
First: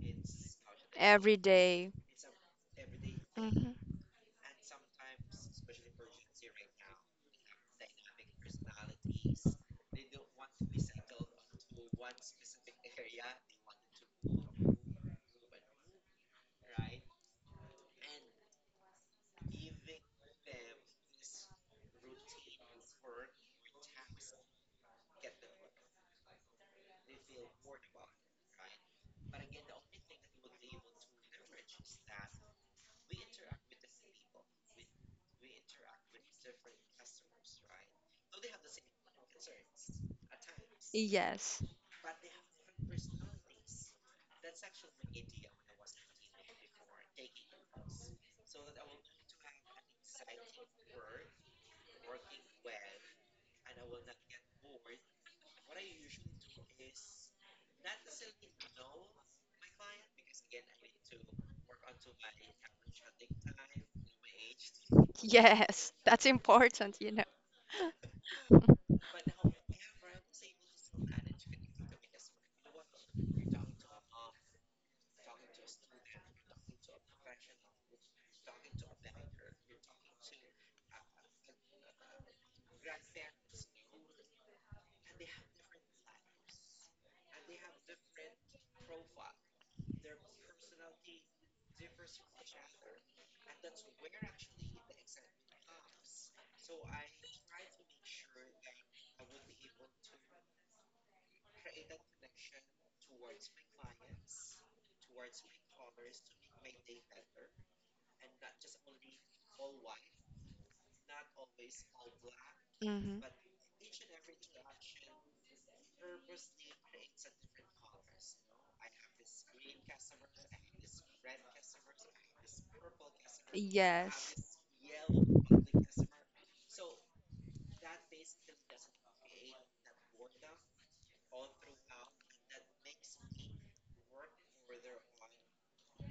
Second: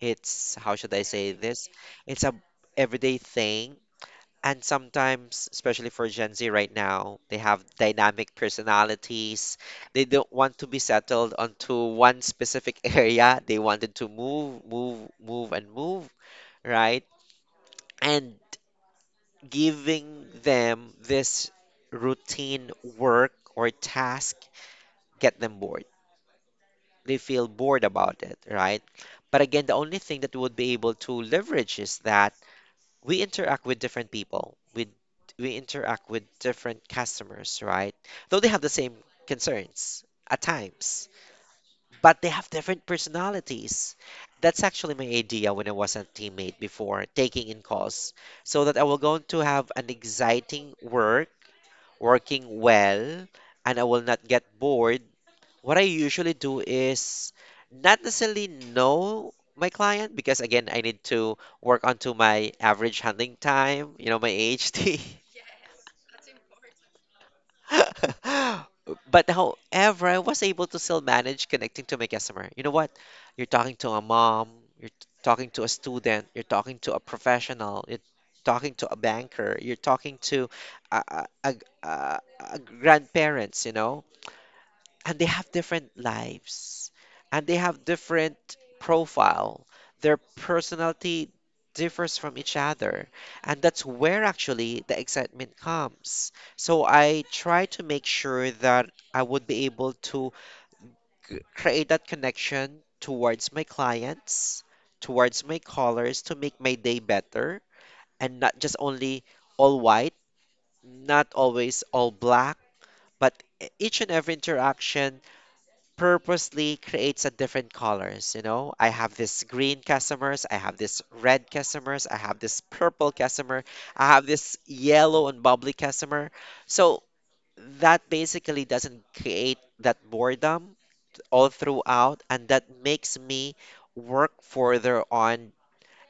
Speaker 1: It's, how should I say
Speaker 2: Every
Speaker 1: this?
Speaker 2: day.
Speaker 1: It's a everyday
Speaker 2: Mm-hmm.
Speaker 1: thing. And sometimes, especially for Gen Z right now, they have dynamic personalities. They don't want to be settled onto one specific area. They wanted to move, right? And giving them this routine work or task get them bored. They feel bored about it, right? But again, the only thing that we would be able to leverage is that we interact with different people with we interact with different customers right though they have the same concerns at times
Speaker 2: Yes.
Speaker 1: but they have different personalities. That's actually my idea when I was a teammate before taking in calls, so that I will going to have an exciting work working well and I will not get bored. What I usually do is not necessarily know my client because again I need to work onto my average handling time, you know, my AHT.
Speaker 2: Yes, that's important, you know.
Speaker 1: But however, I was able to still manage connecting to my customer. You know what? You're talking to a mom, you're talking to a student, you're talking to a professional, you're talking to a banker, you're talking to a, a, a, a a grandparents, you know. And they have different lives and they have different profile, their personality differs from each other, and that's where actually the excitement comes. So I try to make sure that I would be able to create that connection towards my clients, towards my callers, to make my day better and not just only all white, not always all black,
Speaker 2: Mm-hmm.
Speaker 1: but each and every interaction purposely creates a different colors. You know, I have this green customers, I have this red customers, I have this purple customer, I have
Speaker 2: Yes.
Speaker 1: this yellow and bubbly customer. So that basically doesn't create that boredom all throughout, and that makes me work further on,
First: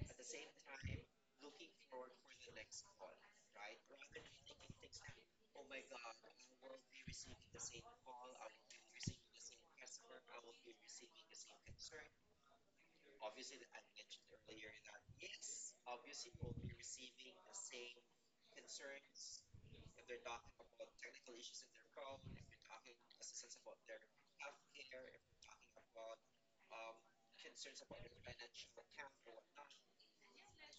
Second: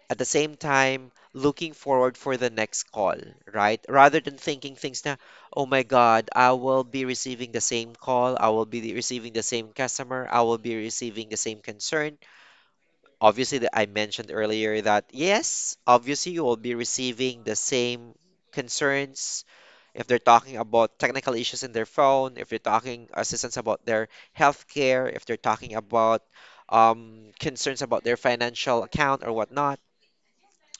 Speaker 1: at the same time looking forward for the next call, right? Rather than thinking things na, oh my God, I will be receiving the same call, I will be receiving the same customer, I will be receiving the same concern. Obviously, that I mentioned earlier that yes, obviously you will be receiving the same concerns if they're talking about technical issues in their phone, if they're talking assistance about their healthcare, if they're talking about concerns about their financial account or whatnot,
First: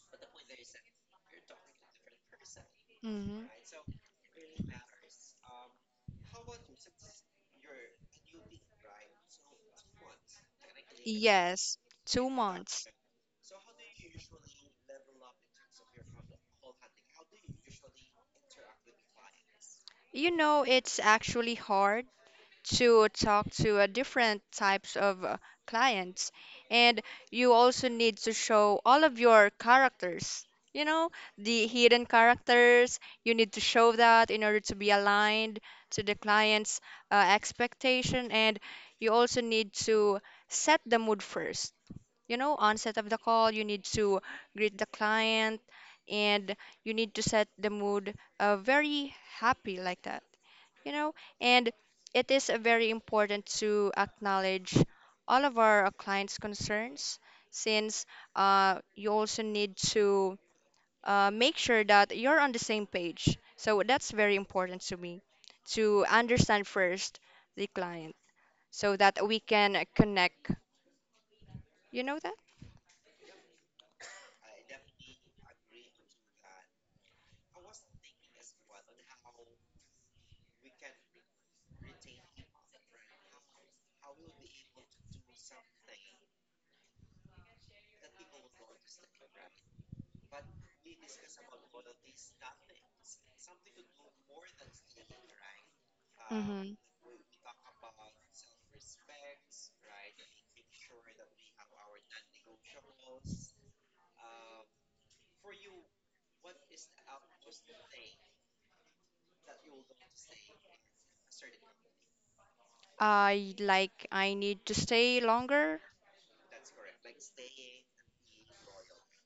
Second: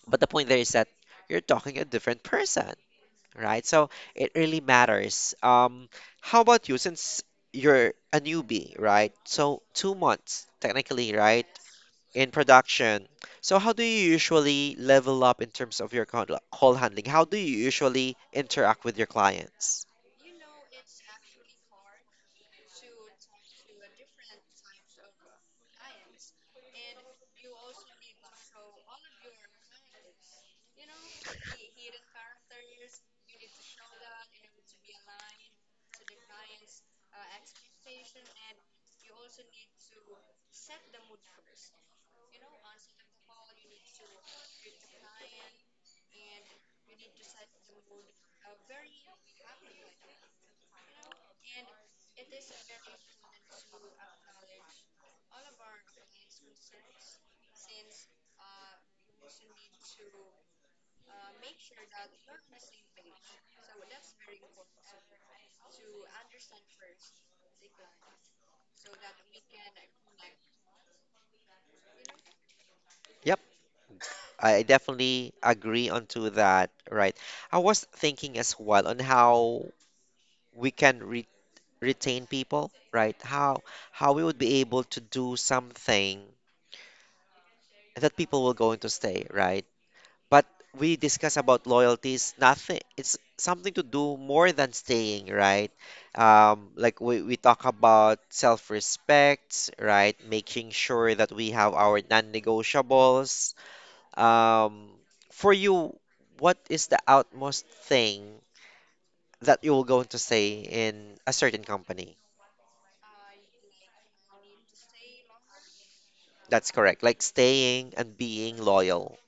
Speaker 1: but the point there is that you're talking a different person,
Speaker 2: Mm-hmm.
Speaker 1: right? So it really matters. How about you? Since you're a newbie, right? So 2 months technically, right?
Speaker 2: Yes, two
Speaker 1: In
Speaker 2: months.
Speaker 1: production. So how do you usually level up in terms of your call handling? How do you usually interact with your clients?
Speaker 2: You know, it's actually hard to talk to different types of clients, and you also need to show all of your characters. You know, the hidden characters, you need to show that in order to be aligned to the client's expectation, and you also need to set the mood first. Onset of the call, you need to greet the client and you need to set the mood very happy like that, you know. And it is very important to acknowledge all of our clients' concerns since you also need to make sure that you're on the same page. So that's very important to me to understand first the client so that we can connect. You know that?
Speaker 1: Yep, I definitely agree onto that, right? I was thinking as well on how we can retain people, right? How we would be able to do something that people will going to stay, right? But we discuss about loyalties, nothing. It's something to do more than staying, right?
Speaker 2: Hmm.
Speaker 1: Like we talk about self-respect, right? Making sure that we have our non-negotiables. Um, for you, what is the outmost thing that you will going to stay in a certain company?
Speaker 2: I need to stay longer.
Speaker 1: That's correct. Like staying and being loyal.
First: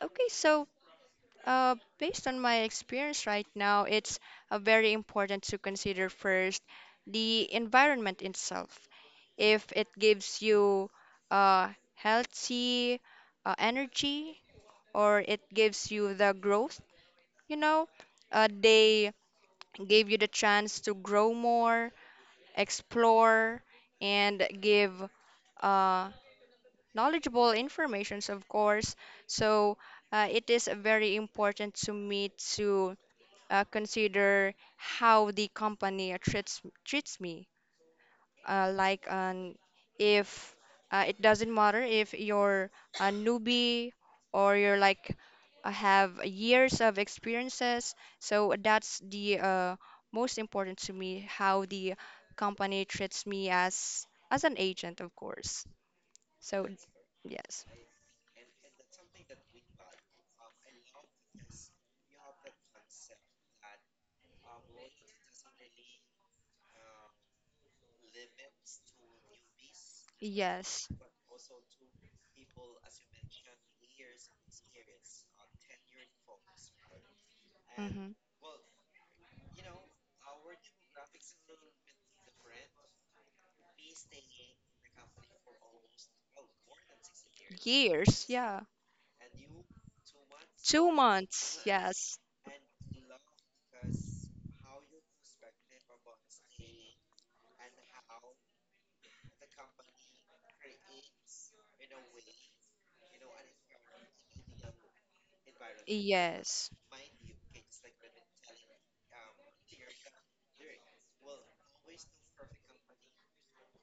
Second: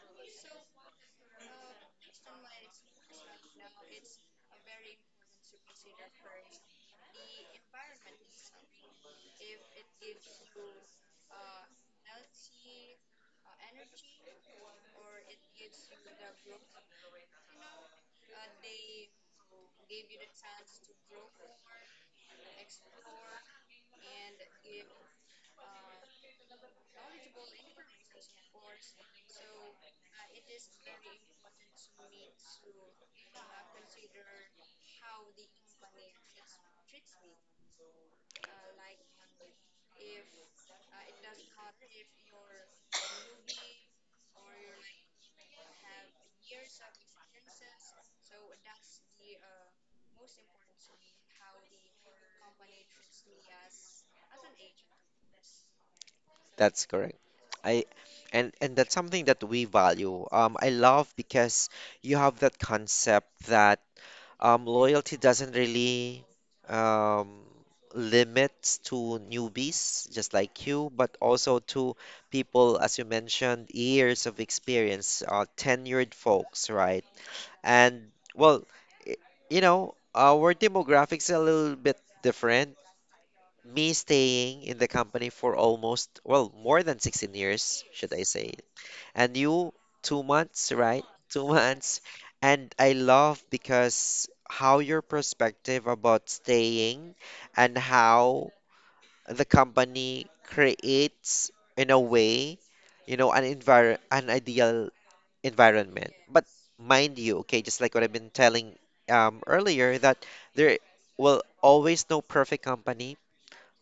Speaker 2: Okay, so based on my experience right now, it's very important to consider first the environment itself. If it gives you uh, healthy energy or it gives you the growth, you know, they gave you the chance to grow more, explore, and give uh, knowledgeable informations, of course. So it is very important to me to consider how the company treats me. Like an If it doesn't matter if you're a newbie or you're like have years of experiences. So that's the most important to me how the company treats me as an agent, of course. So
Speaker 1: That's correct.
Speaker 2: yes,
Speaker 1: I and that's something that we value. I love because you have that concept that loyalty doesn't really um, limit to newbies just like
Speaker 2: yes.
Speaker 1: you, but also to people, as you mentioned, years of experience, tenured folks, right? And
Speaker 2: Hmm.
Speaker 1: well, i- you know, our demographics a little bit different me staying in the company for almost, well, more than 16 years, should I
Speaker 2: Years,
Speaker 1: say.
Speaker 2: yeah.
Speaker 1: And you, 2 months,
Speaker 2: Two
Speaker 1: right? Two
Speaker 2: months,
Speaker 1: months.
Speaker 2: yes.
Speaker 1: And I love because how your perspective about staying and how the company creates, in a way, you know, an ideal environment. But
Speaker 2: Yes.
Speaker 1: mind you, okay, just like what I've been telling earlier, that there will always no perfect company,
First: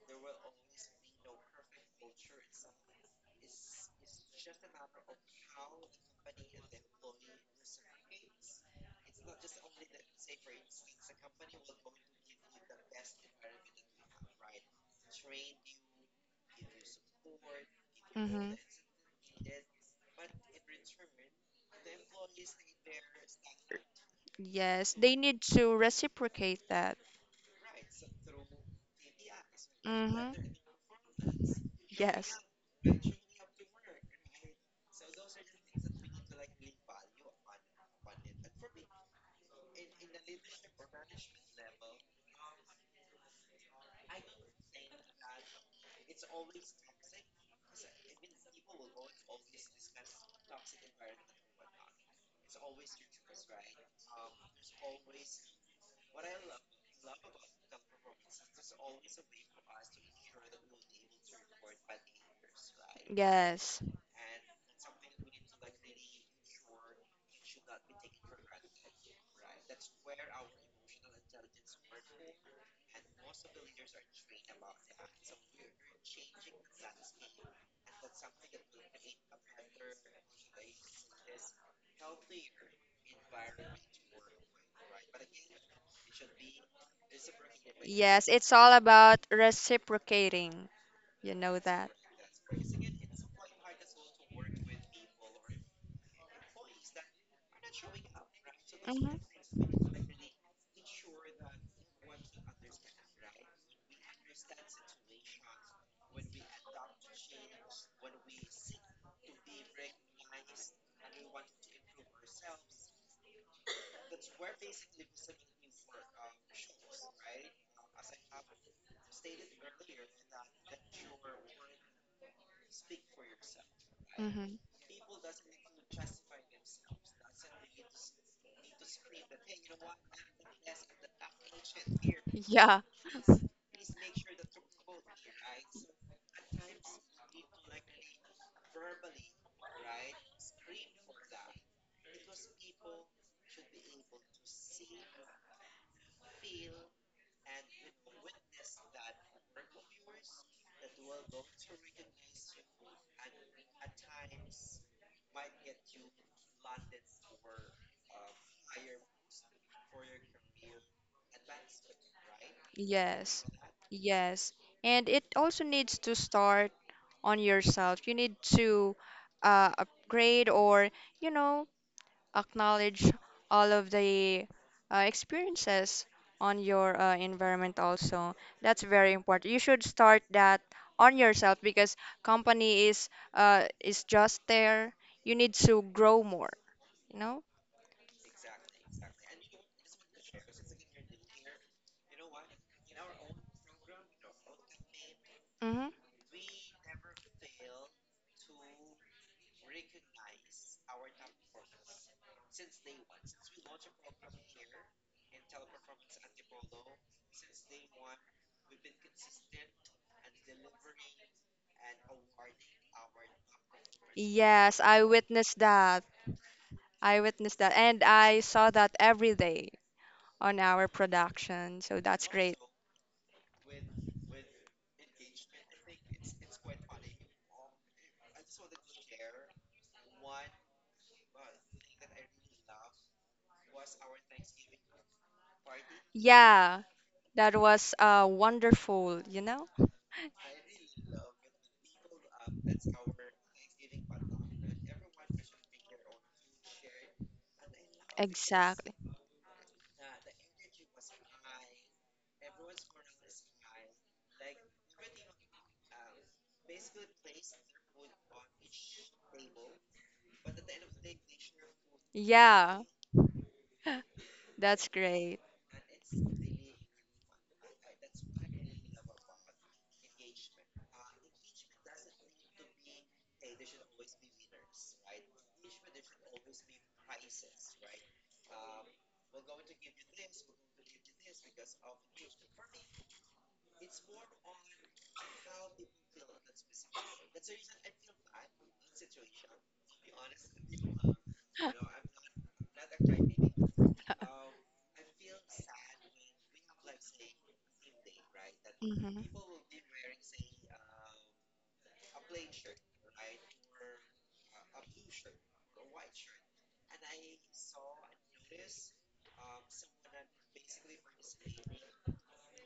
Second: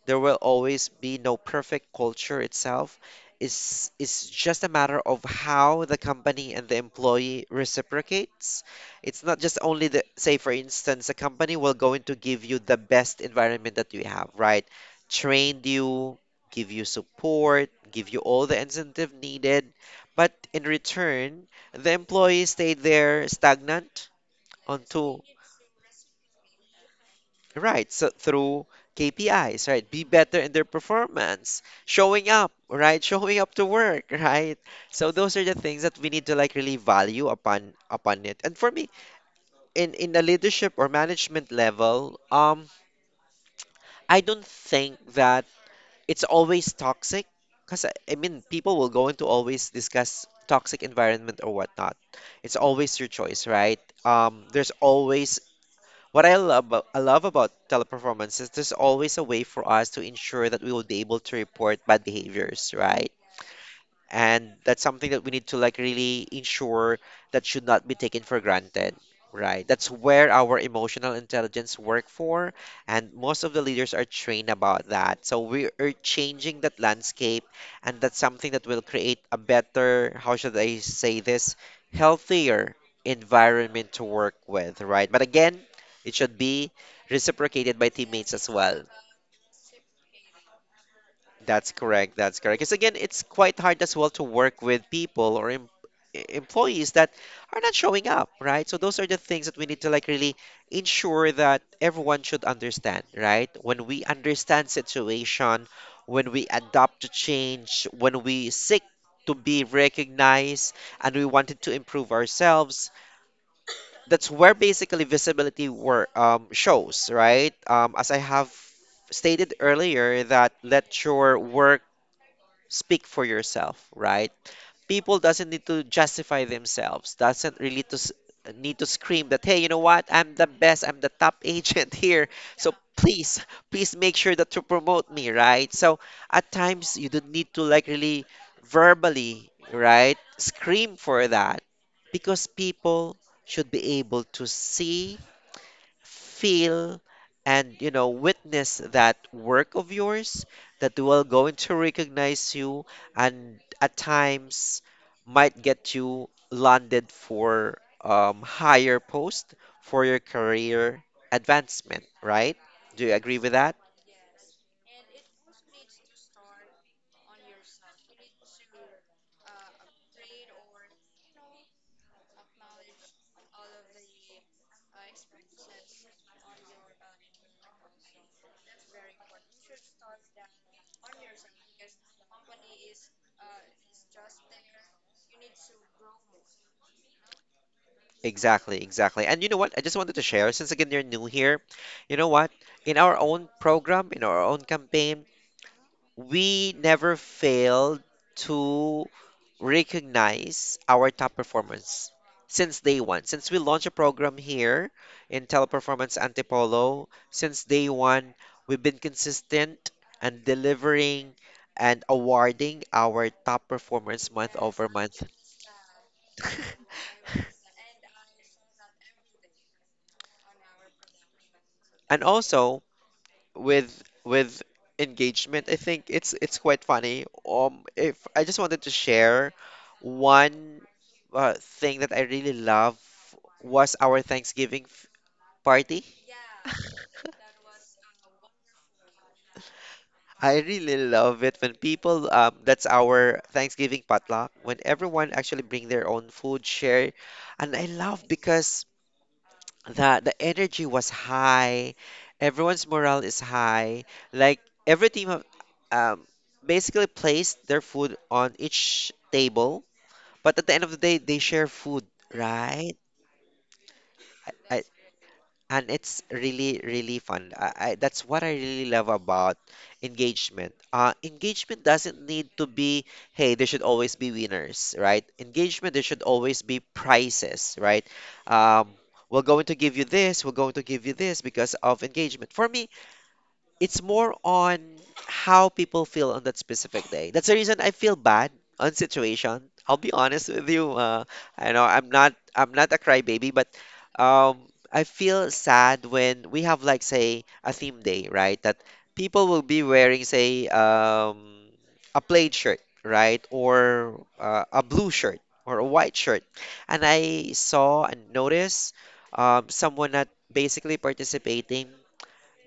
Speaker 1: there will always be no perfect culture itself. It's just a matter of how the company and the employee reciprocates. It's not just only the, say, for instance, a company will going to give you the best environment that you have, right? Train you, give you support, give you all
Speaker 2: Hmm.
Speaker 1: the incentive needed. But in return, the employee stayed there stagnant
Speaker 2: Yes. They
Speaker 1: until.
Speaker 2: need to reciprocate that.
Speaker 1: Right, so through KPIs, right? Be
Speaker 2: Hmm.
Speaker 1: better in their performance, showing
Speaker 2: Yes.
Speaker 1: up, right? Showing up to work, right? So those are the things that we need to like really value upon it. And for me, in the leadership or management level, I don't think that it's always toxic, because I mean people will go into always discuss toxic environment or whatnot. It's always your choice, right? There's always what I love, I love about teleperformance is there's always a way for us to ensure that we will be able to report bad behaviors, right?
Speaker 2: Yes.
Speaker 1: And that's something that we need to like really ensure that should not be taken for granted, right? That's where our emotional intelligence work for, and most of the leaders are trained about that, so we are changing that landscape. And that's something that will create a better, how should I say this, healthier environment to work with, right? But again, it should be reciprocated by
Speaker 2: Yes.
Speaker 1: teammates as
Speaker 2: It's all
Speaker 1: well.
Speaker 2: about reciprocating. You know
Speaker 1: That's
Speaker 2: that.
Speaker 1: correct. That's correct. Because again, it's quite hard as well to work with people or employees that are not showing up, right? So those are the
Speaker 2: Hmm.
Speaker 1: things that we need to like really ensure that everyone should understand, right? When we understand situation, when we adapt to change, when we seek to be recognized, and we wanted to improve ourselves, that's where basically visibility wor shows, right? As I have stated earlier, that let your work speak for yourself, right?
Speaker 2: Hmm.
Speaker 1: People doesn't need to justify themselves. Doesn't really to need to scream that, hey, you know what? I'm the best. I'm the top agent here. So
Speaker 2: Yeah.
Speaker 1: please, please make sure that to promote me, right? So at times you don't need to like really verbally, right? Scream for that because people should be able to see, feel, and you know witness that work of yours that will going to recognize you, and at times might get you landed for higher post for your career advancement, right? Do you agree
Speaker 2: Yes.
Speaker 1: with that?
Speaker 2: Yes. And it also needs to start on yourself. You need to upgrade or, you know, acknowledge all of the experiences on your environment also. That's very important. You should start that on yourself because company is just there. You need to grow more, you know?
Speaker 1: Exactly, exactly. And you know what, I just wanted to share, since again you're new here, you know what, in our own program, in our own campaign,
Speaker 2: Hmm.
Speaker 1: we never failed to recognize our top performers since day one. Since we launched a program here in Teleperformance Antipolo, since day one, we've been consistent and delivering and awarding our top performers month
Speaker 2: Yes,
Speaker 1: over
Speaker 2: I
Speaker 1: month.
Speaker 2: witnessed that. I witnessed that. And I saw that every day on our production. So
Speaker 1: And
Speaker 2: that's great.
Speaker 1: also, with engagement, I think it's quite funny. If I just wanted to share one uh, thing that I really love was our Thanksgiving party.
Speaker 2: Yeah, that was wonderful, you know?
Speaker 1: I really love it when people, that's our Thanksgiving potluck, when everyone actually bring their own food share. And I love because
Speaker 2: Exactly.
Speaker 1: the energy was high, everyone's morale is high, like every team have, um, basically placed their food on each table, but at the end of the day they share food,
Speaker 2: Yeah,
Speaker 1: right? I,
Speaker 2: that's great.
Speaker 1: and it's really really fun. That's what I really love about engagement. Engagement doesn't need to be, hey, there should always be winners, right? Engagement, there should always be prizes, right? um, we're going to give you this, we're going to give you this because of engagement. For me, it's more on how people feel on that specific day. That's the reason I feel bad on situation. I'll be honest with you. I know I'm not a crybaby, but um, I feel sad when we have like say a theme day, right? That
Speaker 2: Hmm.
Speaker 1: people will be wearing say, a plaid shirt, right, or a blue shirt or a white shirt, and I saw and noticed, someone not basically participating.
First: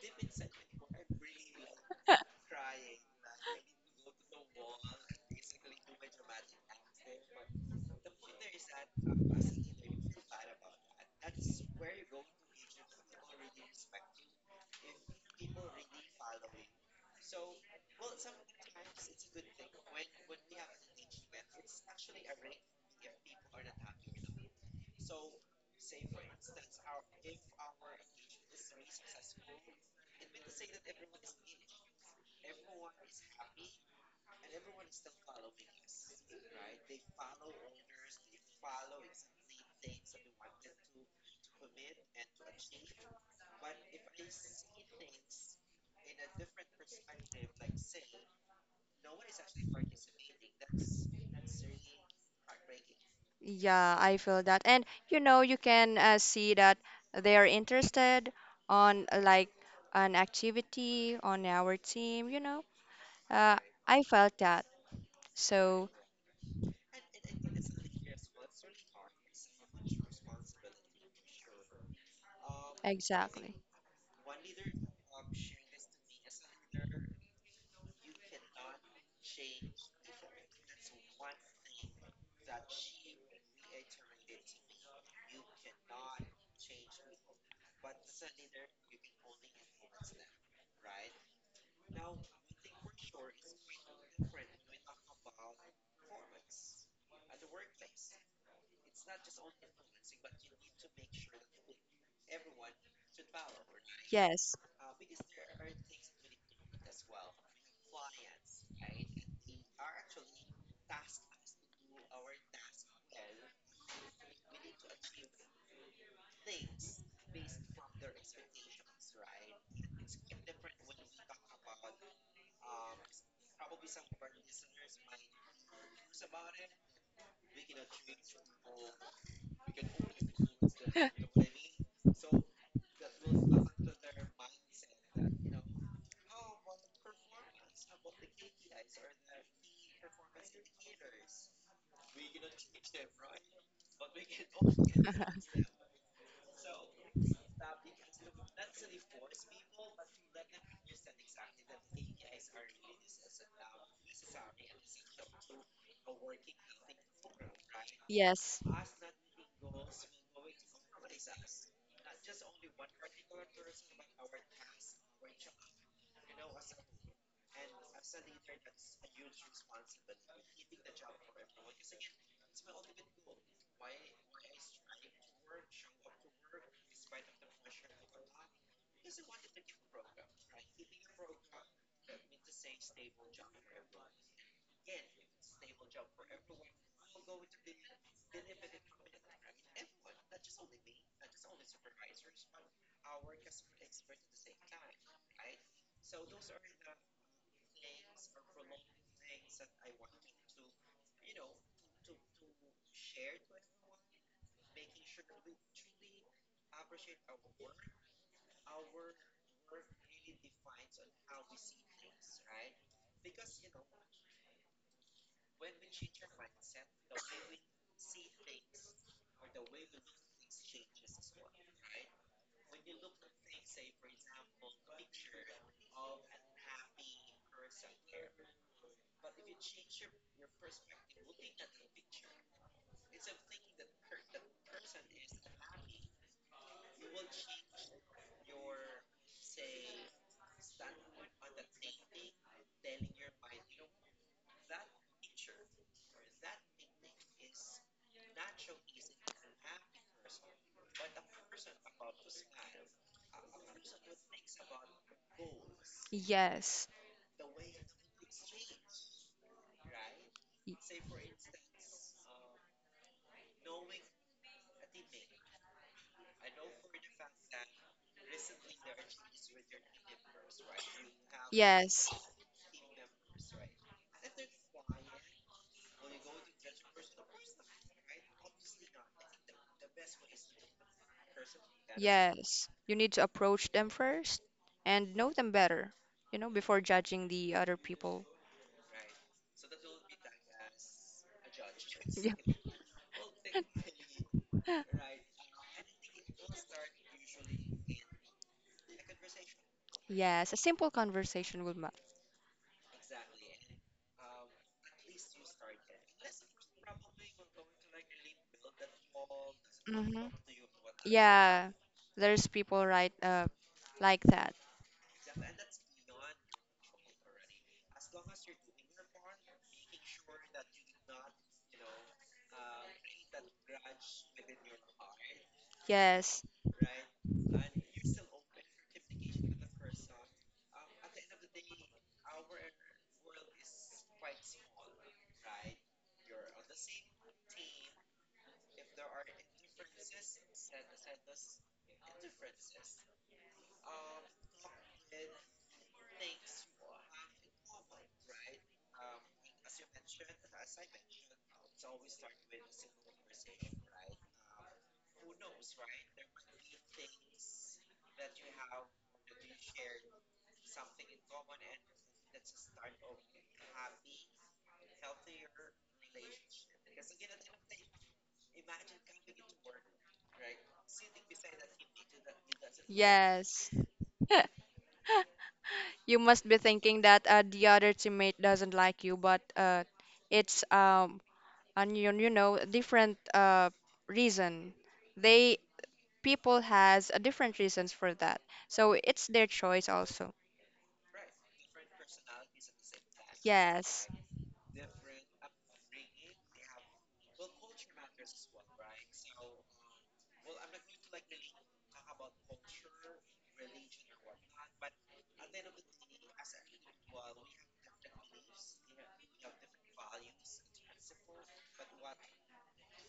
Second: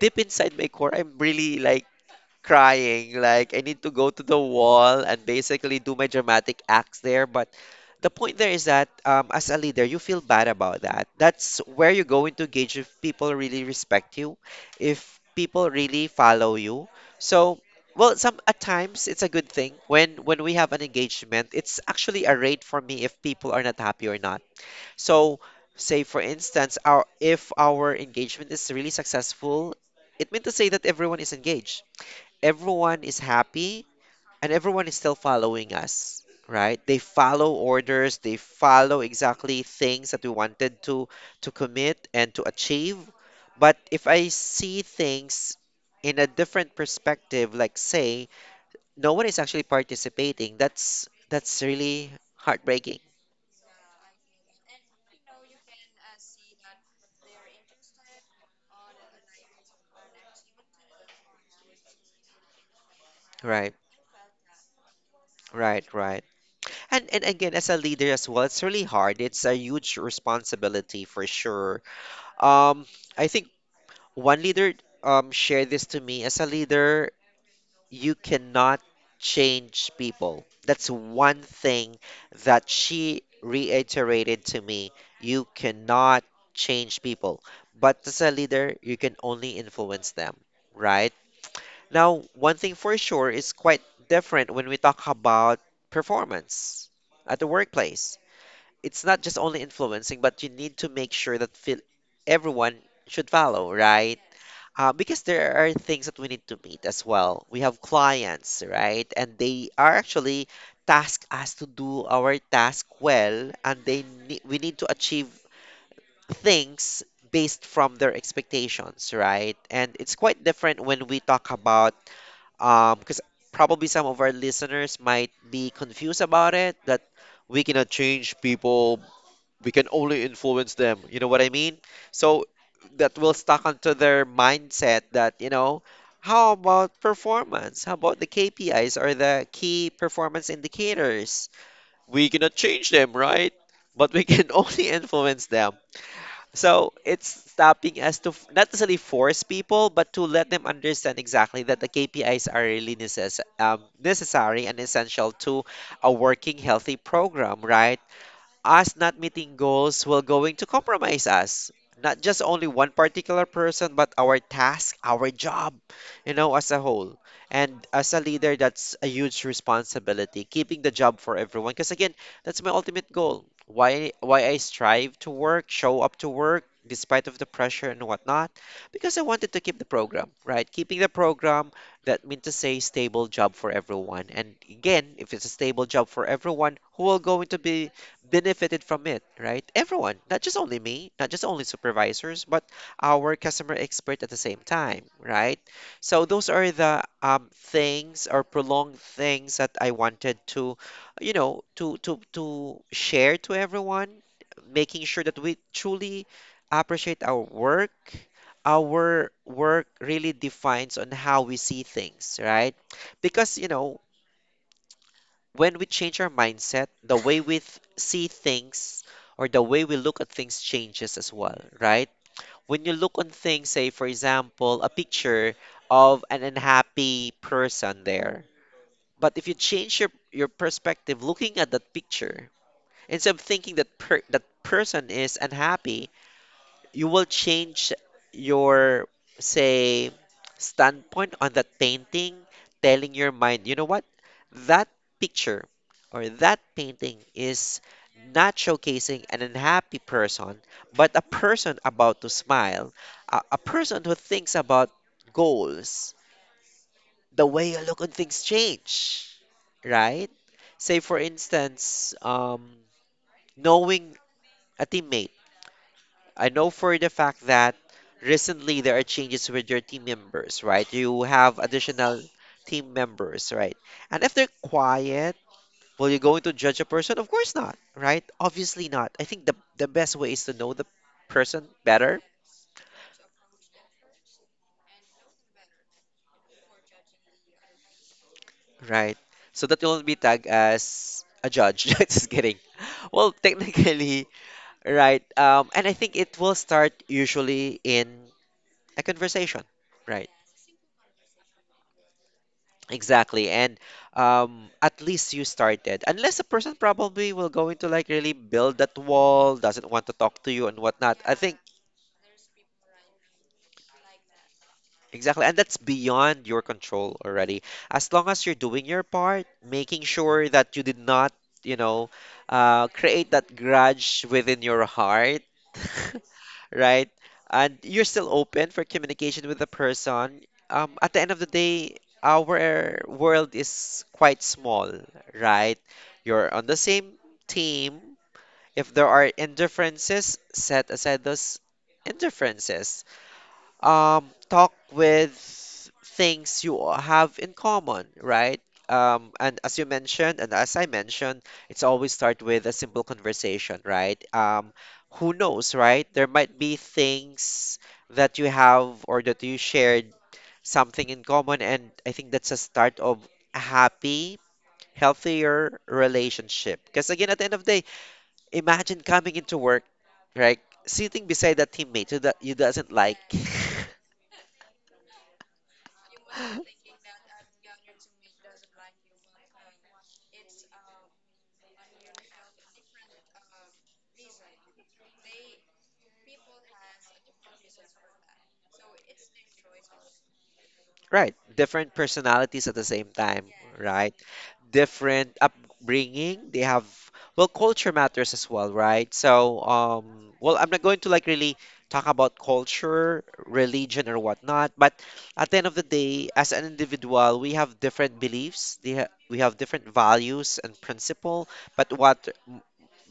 Speaker 1: Deep inside my core, I'm really like crying. Like I need to go to the wall and basically do my dramatic acts there. But the point there is that, as a leader, you feel bad about that. That's where you're going to gauge if people really respect you, if people really follow you. So. Well, some at times it's a good thing when we have an engagement. It's actually a rate for me if people are not happy or not. So, say for instance, our if our engagement is really successful, it meant to say that everyone is engaged, everyone is happy, and everyone is still following us, right? They follow orders, they follow exactly things that we wanted to commit and to achieve. But if I see things in a different perspective, like say no one is actually participating, that's really heartbreaking,
Speaker 2: Yeah, I feel that. And you know, you can see that they are interested on like an activity on our team, you know. Uh,
Speaker 1: right?
Speaker 2: I felt that.
Speaker 1: Right,
Speaker 2: So,
Speaker 1: right. And again, as a leader as well, it's really hard. It's a huge responsibility for sure. Um, I think
Speaker 2: exactly.
Speaker 1: one leader shared this to me. As a leader, you cannot change people. That's one thing that she reiterated to me. You cannot change people, but as a leader, you can only influence them, right? Now, one thing for sure is quite different when we talk about performance at the workplace. It's not just only influencing, but you need to make sure that feel everyone should follow, right?
Speaker 2: Yes.
Speaker 1: Because there are things that we need to meet as well. We have clients, right? And they are actually task us to do our task well, and we need to achieve things based from their expectations, right? And it's quite different when we talk about, because probably some of our listeners might be confused about it, that we cannot change people, we can only influence them. You know what I mean? So that will stuck onto their mindset that, you know, how about performance? How about the KPIs or the key performance indicators? We cannot change them, right? But we can only influence them. So it's stopping us to not necessarily force people, but to let them understand exactly that the KPIs are really necessary and essential to a working healthy program, right?
Speaker 2: Yes.
Speaker 1: Us not meeting goals will going to compromise us, not just only one particular person, but our task, our job, you know, as a whole. And as a leader, that's a huge responsibility, keeping the job for everyone. Because again, that's my ultimate goal. Why I strive to work, show up to work despite of the pressure and whatnot, because I wanted to keep the program, right? Keeping the program, that means to say stable job for everyone. And again, if it's a stable job for everyone, who will going to be benefited from it, right? Everyone, not just only me, not just only supervisors, but our customer expert at the same time, right? So those are the, things or prolonged things that I wanted to, you know, to share to everyone, making sure that we truly appreciate our work. Our work really defines on how we see things, right? Because you know, when we change our mindset, the way we see things or the way we look at things changes as well, right? When you look on things, say for example, a picture of an unhappy person there. But if you change your perspective looking at that picture, instead of thinking that that person is unhappy, you will change your, say, standpoint on that painting, telling your mind, you know what, that picture or that painting is not showcasing an unhappy person but a person about to smile, a person who thinks about goals.
Speaker 2: Yes.
Speaker 1: The way you look on things change, right? Say for instance, knowing a teammate, I know for the fact that recently there are changes with your team members, right? You have
Speaker 2: Yes,
Speaker 1: additional team members, right? And if they're quiet, will you going to judge a person? Of course not, right? Obviously not. I think the best way is to know the person better,
Speaker 2: yes. You need to approach them first and know them better, you know, before judging the other people.
Speaker 1: right? So that you'll not be tagged as a judge. Just
Speaker 2: Yeah.
Speaker 1: kidding. Well, technically, right? And I think it will start usually in a conversation, right?
Speaker 2: Yes, a simple conversation will matter.
Speaker 1: Exactly. And at least you started. Unless a person probably will go into like really build that wall, doesn't want to
Speaker 2: Hmm.
Speaker 1: talk to you and whatnot. I think
Speaker 2: Yeah, there's people right like that.
Speaker 1: exactly. And that's beyond your control already. As long as you're doing your part, making sure that you did not, you know, create that grudge within your heart,
Speaker 2: Yes,
Speaker 1: right? And you're still open for communication with the person. At the end of the day, our world is quite small, right? You're on the same team. If there are indifferences, set aside those indifferences talk with things you all have in common, right? And as you mentioned, and as I mentioned, it's always start with a simple conversation, right? Who knows, right? There might be things that you have or that you shared something in common, and I think that's a start of a happy, healthier relationship. Because again, at the end of the day, imagine coming into work, right? Sitting beside that teammate who that you doesn't like.
Speaker 2: yes. You must be thinking that the other teammate doesn't like you, but it's and you know a different reason. They People has a different reasons for that, so it's their choice also.
Speaker 1: Right. Different personalities at the same time,
Speaker 2: Yes,
Speaker 1: right? Different upbringing. They have, well, culture matters as well, right? So, well, I'm not going to like really talk about culture, religion, or whatnot, but at the end of the day, as an individual, we have different beliefs. They ha We have different values and principle, but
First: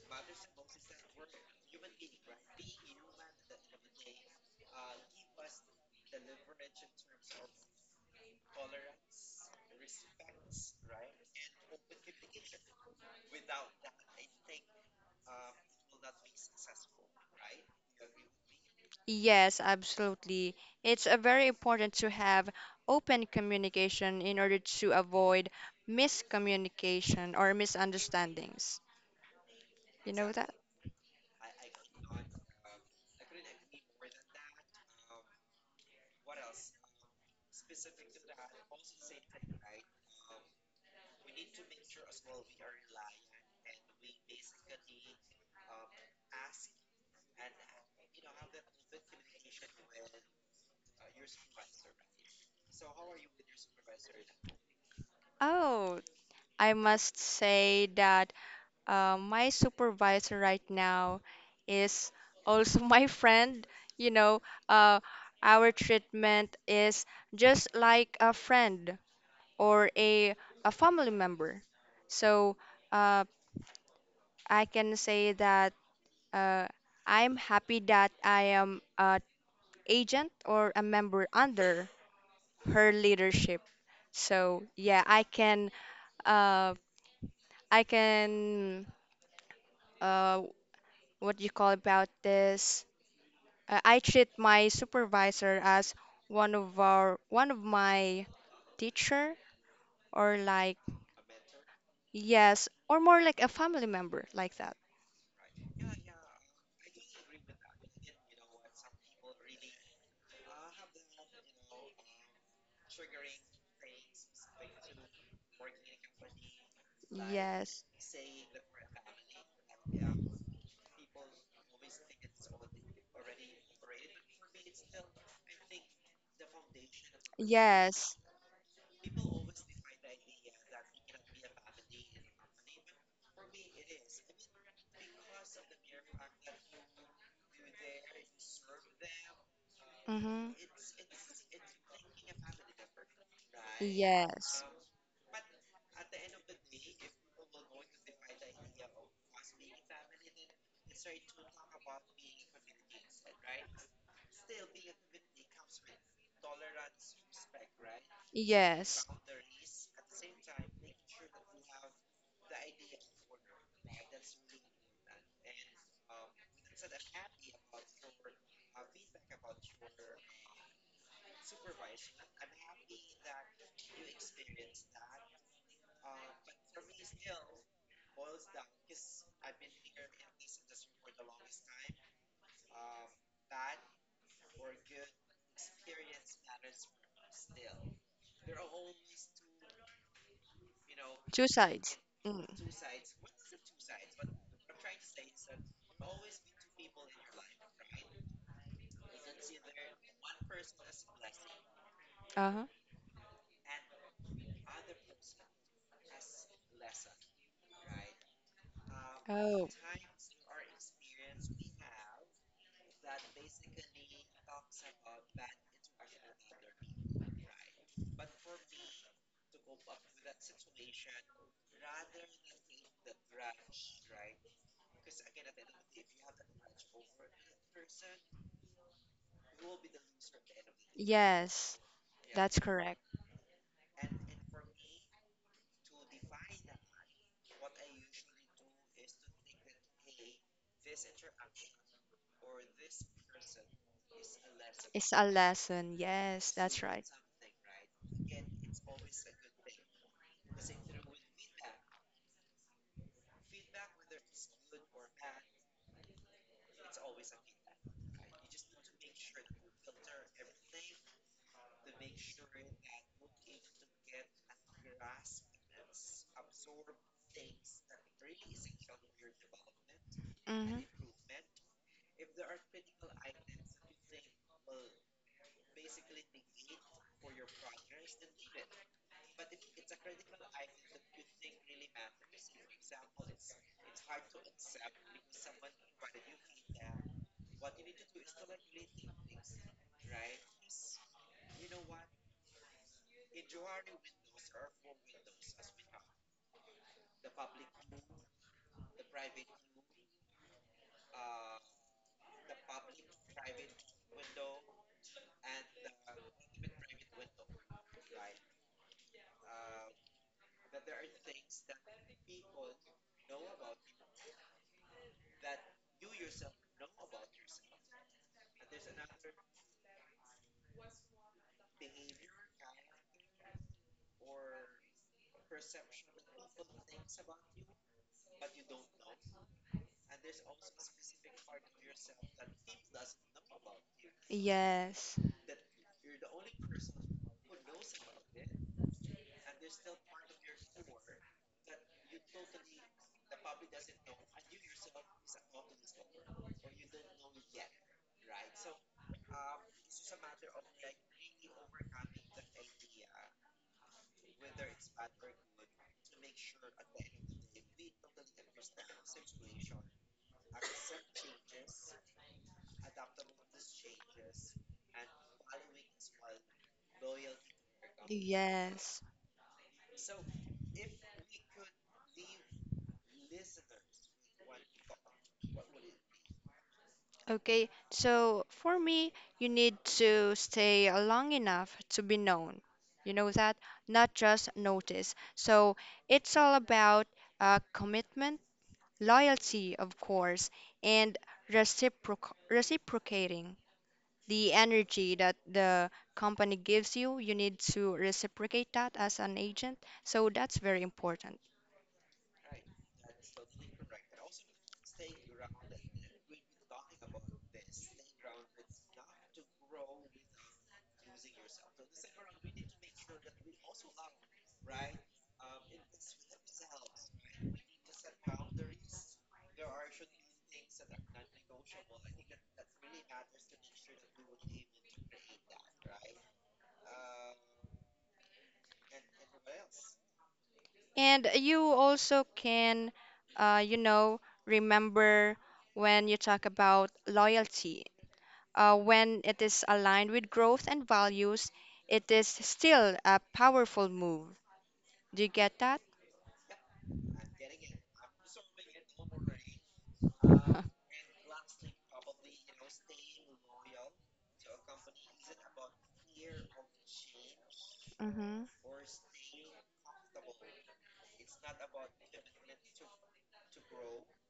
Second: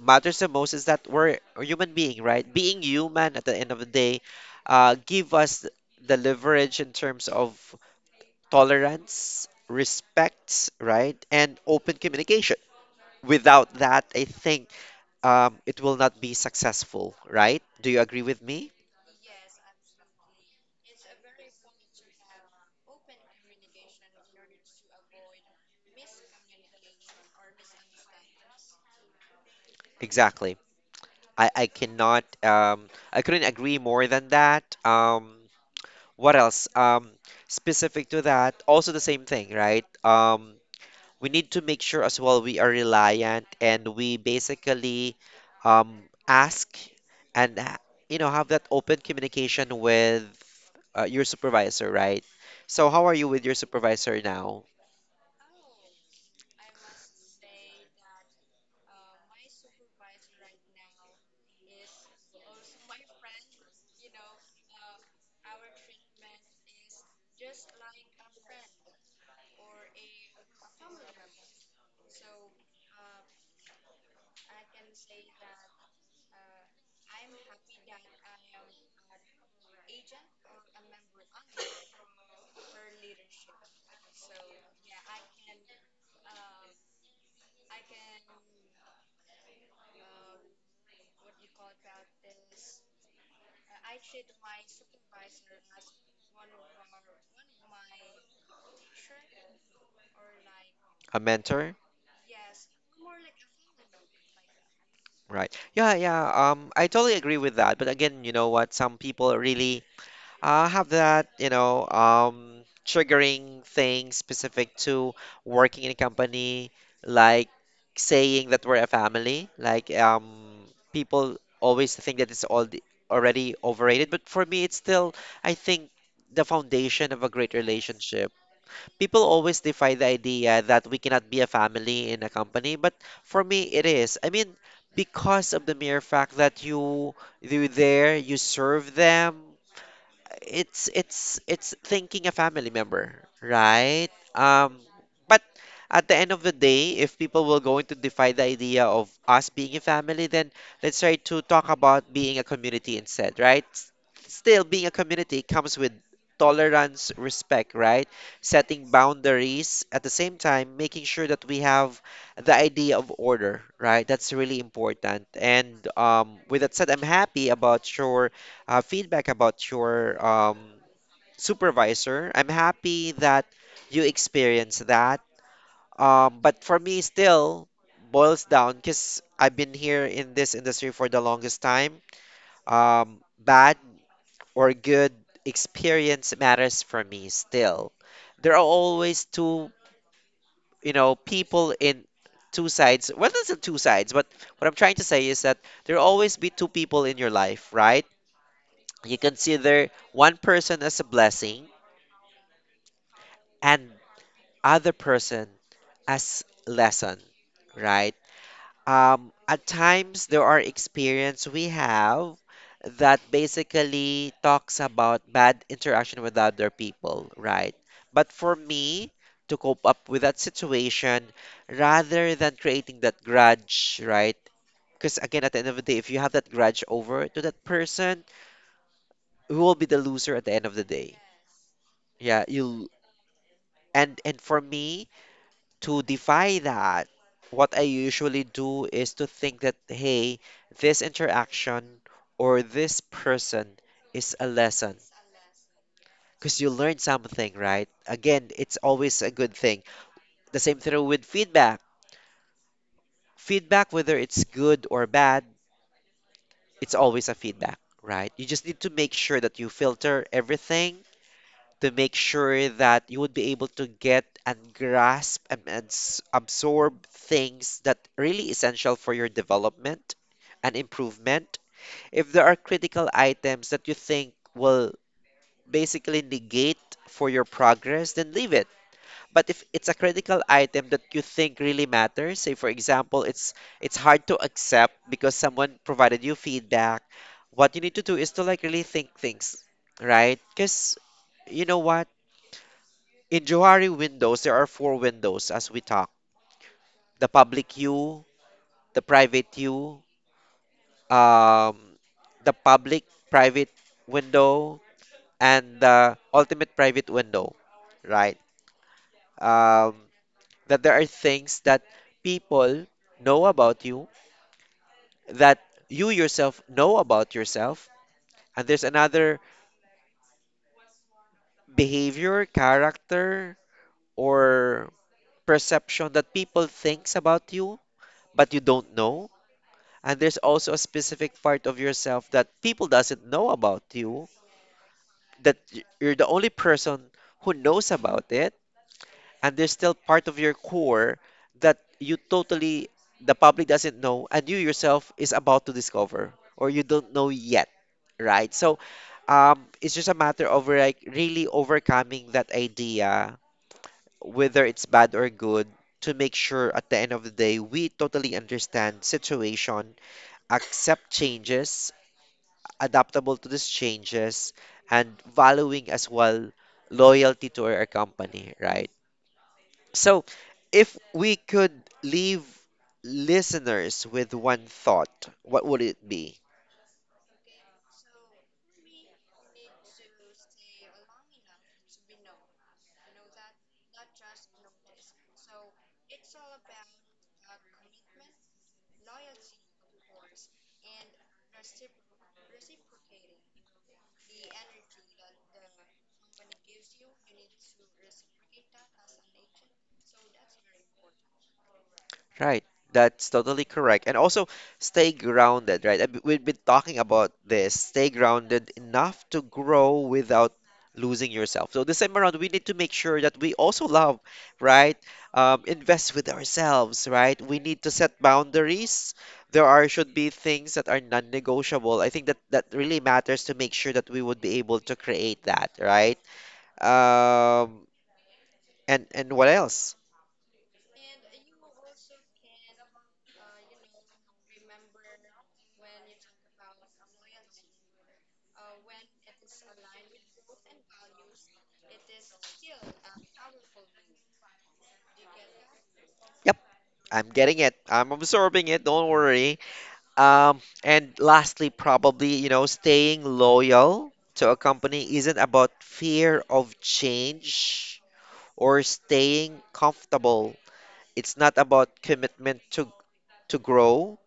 Speaker 1: matters the most is that we're a human being, right? Being human at the end of the day, give us the leverage in terms of tolerance, respect, right, and open communication. Without that, I think it will not be successful, right? Do you agree with me?
Speaker 2: yes, absolutely. It's a very important to have open communication in order to avoid miscommunication or misunderstandings. You know that?
Speaker 1: Exactly. I cannot, I couldn't agree more than that. What else? Specific to that, also the same thing, right? We need to make sure as well we are reliant and we basically um, ask and, ha- you know, have that open communication with your supervisor, right? So how are you with your supervisor now?
Speaker 2: Oh, I must say that my supervisor right now is also my friend. You know, uh, our treatment is just like a friend or a family member. So uh, I can say that uh, I'm happy that I am an agent or a member under her leadership. So yeah, uh, I can uh, what do you call about this? I treat my supervisor as one of my teacher or like
Speaker 1: A mentor,
Speaker 2: yes, or more like a family member like that.
Speaker 1: right? Yeah, yeah. I totally agree with that. But again, you know what? Some people really have that, triggering thing specific to working in a company, like
Speaker 2: Yes.
Speaker 1: saying that we're a family. People always think that it's all the, already overrated. But for me, it's still, I think, the foundation of a great
Speaker 2: Yes.
Speaker 1: relationship people always defy the idea that we cannot be a family in a company, but for me, it is. I mean, because of the mere fact that you're there, you serve them,
Speaker 2: Mm-hmm.
Speaker 1: it's thinking a family member, right?
Speaker 2: Yes.
Speaker 1: Um, but at the end of the day, if people will going to defy the idea of us being a family, then let's try to talk about being a community instead, right? Still, being a community comes with tolerance, respect, right? Setting
Speaker 2: Yes.
Speaker 1: boundaries at the same time, making sure that we have the idea of order, right? That's really important. And with that said, I'm happy about your feedback about your supervisor. I'm happy that you experienced that. But for me, still boils down because I've been here in this industry for the longest time. Bad or good experience matters for me still. There are always two, you know,
Speaker 2: Two
Speaker 1: people
Speaker 2: sides.
Speaker 1: in
Speaker 2: Mm.
Speaker 1: two sides. Well, not two sides, but what I'm trying to say is that there will always be two people in your life, right? You consider one person as a blessing
Speaker 2: Uh-huh.
Speaker 1: and other person as lesson, right? At
Speaker 2: Oh.
Speaker 1: times there are experience we have that basically talks about bad interaction with other people, right? But for me to cope up with that situation rather than creating that grudge, right? Because again, at the end of the day, if you have that grudge over to that person, who will be the loser at the end of the day?
Speaker 2: Yes.
Speaker 1: Yeah,
Speaker 2: That's
Speaker 1: you.
Speaker 2: correct.
Speaker 1: And for me to defy that, what I usually do is to think that hey, this interaction or this person is a lesson
Speaker 2: It's a lesson. Yes,
Speaker 1: because you
Speaker 2: that's
Speaker 1: learn
Speaker 2: right.
Speaker 1: something, right? Again, it's always a good thing. The same thing with feedback. Feedback, whether it's good or bad, it's always a feedback, right? You just need to make sure that you filter everything to make sure that you would be able to get and grasp and absorb things that really essential for your development and
Speaker 2: Mm-hmm.
Speaker 1: improvement. If there are critical items that you think will basically negate for your progress, then leave it. But if it's a critical item that you think really matters, say for example, it's hard to accept because someone provided you feedback, what you need to do is to like really think things, right? Because you know what? In Johari Windows, there are four windows as we talk. The public view, the private view, um, the public private window, and the ultimate private window, right? Um, that there are things that people know about you, that you yourself know about yourself, and there's another behavior, character, or perception that people thinks about you, but you don't know, and there's also a specific part of yourself that people doesn't know about you
Speaker 2: Yes,
Speaker 1: that you're the only person who knows about it, and there's still part of your core that you totally the public doesn't know and you yourself is about to discover or you don't know yet, right? So it's just a matter of like really overcoming that idea, whether it's bad or good, to make sure at the end of the day we totally understand situation, accept changes, adaptable to these changes, and valuing as well loyalty to our company, right?
Speaker 2: yes.
Speaker 1: So, if we could leave listeners with one thought, what would it be?
Speaker 2: Okay, so for me, you need to stay long enough to be known. You know that? Not just notice. So it's all about commitment, loyalty, of course, and reciprocating the energy that the company gives you. You need to reciprocate that as an agent. So that's very important.
Speaker 1: Right. That's totally correct. And also stay grounded, right? And we've been talking about this. Stay grounded enough to grow without losing yourself. So this time around, we need to make sure that we also love, right? Invest with ourselves, right? We need to set boundaries. There are should be things that are non-negotiable. I think that that really matters to make sure that we would be able to create that, right? Um, and what else?
Speaker 2: And you also can, you know, remember when you talk about loyalty, when it is aligned with growth and values, it is still a powerful move. Do you get that?
Speaker 1: Yep, I'm getting it. I'm absorbing it. Don't worry. Um, and lastly, probably, you know, staying loyal to a company isn't about fear of change
Speaker 2: Hmm.
Speaker 1: or staying comfortable. It's not about commitment to grow,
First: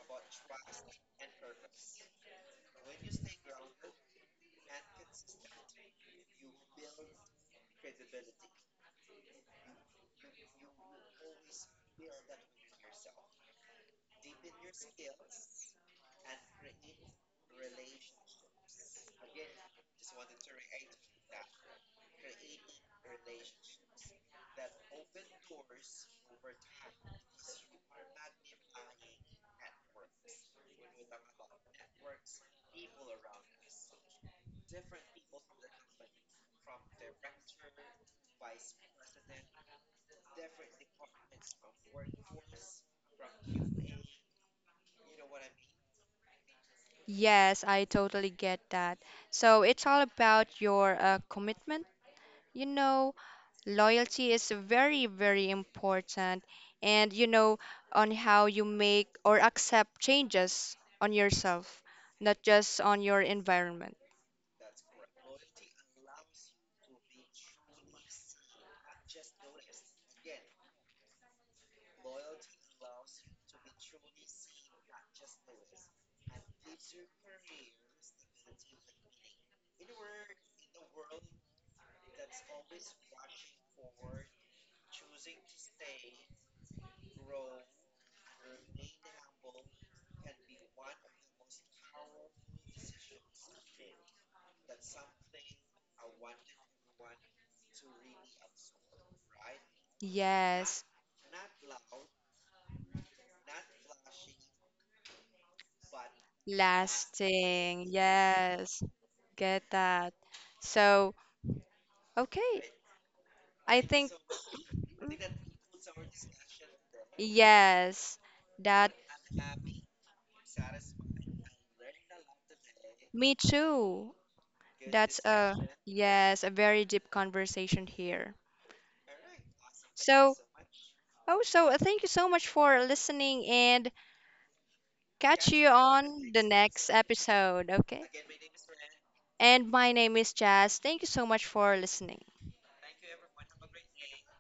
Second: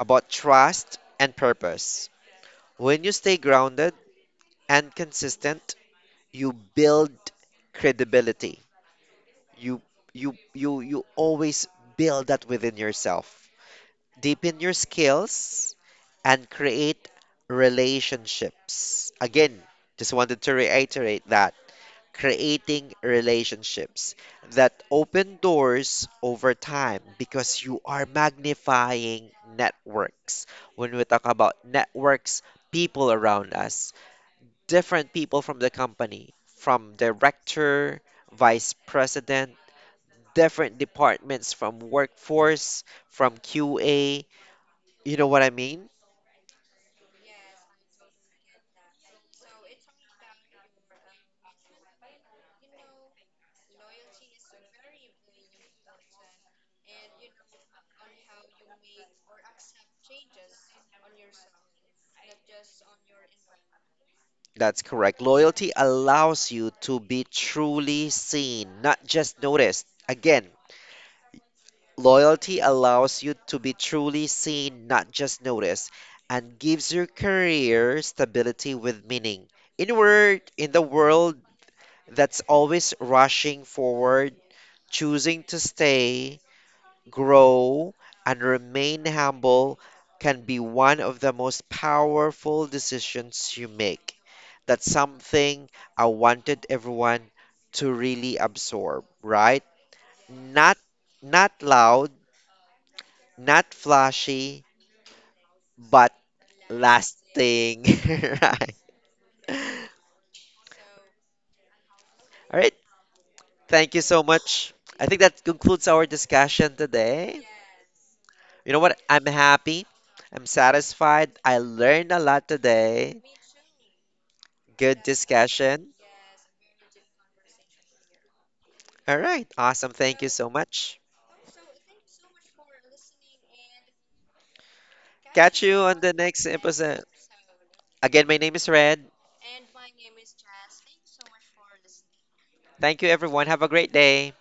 Speaker 1: about trust and purpose. When you stay grounded and consistent, you build credibility. You you always build that within yourself, deepen your skills, and create relationships. Again, just wanted to reiterate that creating relationships that open doors over time because you are magnifying networks. When we talk about networks, people around us, different people from the company, from director, vice president, different departments from workforce, from QA, you know what I mean?
Speaker 2: Yes, I totally get that. So it's all about your commitment. You know, loyalty is very, very important, and you know, on how you make or accept changes on yourself, not just on your environment.
Speaker 1: That's correct. Loyalty allows you to be truly seen, not just noticed. Again, loyalty allows you to be truly seen, not just noticed, and gives your career stability with meaning. In word, in the world that's always rushing forward, choosing to stay grow, and remain humble can be one of the most powerful decisions you make. That's something I wanted everyone to really absorb, right? Not
Speaker 2: Yes,
Speaker 1: not loud, not flashy, but lasting,
Speaker 2: lasting.
Speaker 1: right?
Speaker 2: Yes, get that. So,
Speaker 1: All
Speaker 2: okay,
Speaker 1: right.
Speaker 2: I
Speaker 1: Thank you
Speaker 2: think,
Speaker 1: so much. I think
Speaker 2: mm,
Speaker 1: that concludes our discussion today.
Speaker 2: yes,
Speaker 1: You know
Speaker 2: that
Speaker 1: what? I'm happy. I'm satisfied. I learned a lot today.
Speaker 2: me too.
Speaker 1: Good
Speaker 2: That's a
Speaker 1: discussion.
Speaker 2: yes, a very deep conversation here.
Speaker 1: All right. Awesome. Thank you
Speaker 2: So,
Speaker 1: so much.
Speaker 2: oh, so, thank you so much for listening and catch
Speaker 1: Catch
Speaker 2: you
Speaker 1: you on the
Speaker 2: on the
Speaker 1: next
Speaker 2: next
Speaker 1: episode.
Speaker 2: episode, okay?
Speaker 1: Again, my name is Red.
Speaker 2: And my name is Jazz. Thank you so much for listening.
Speaker 1: Thank you, everyone. Have a great day.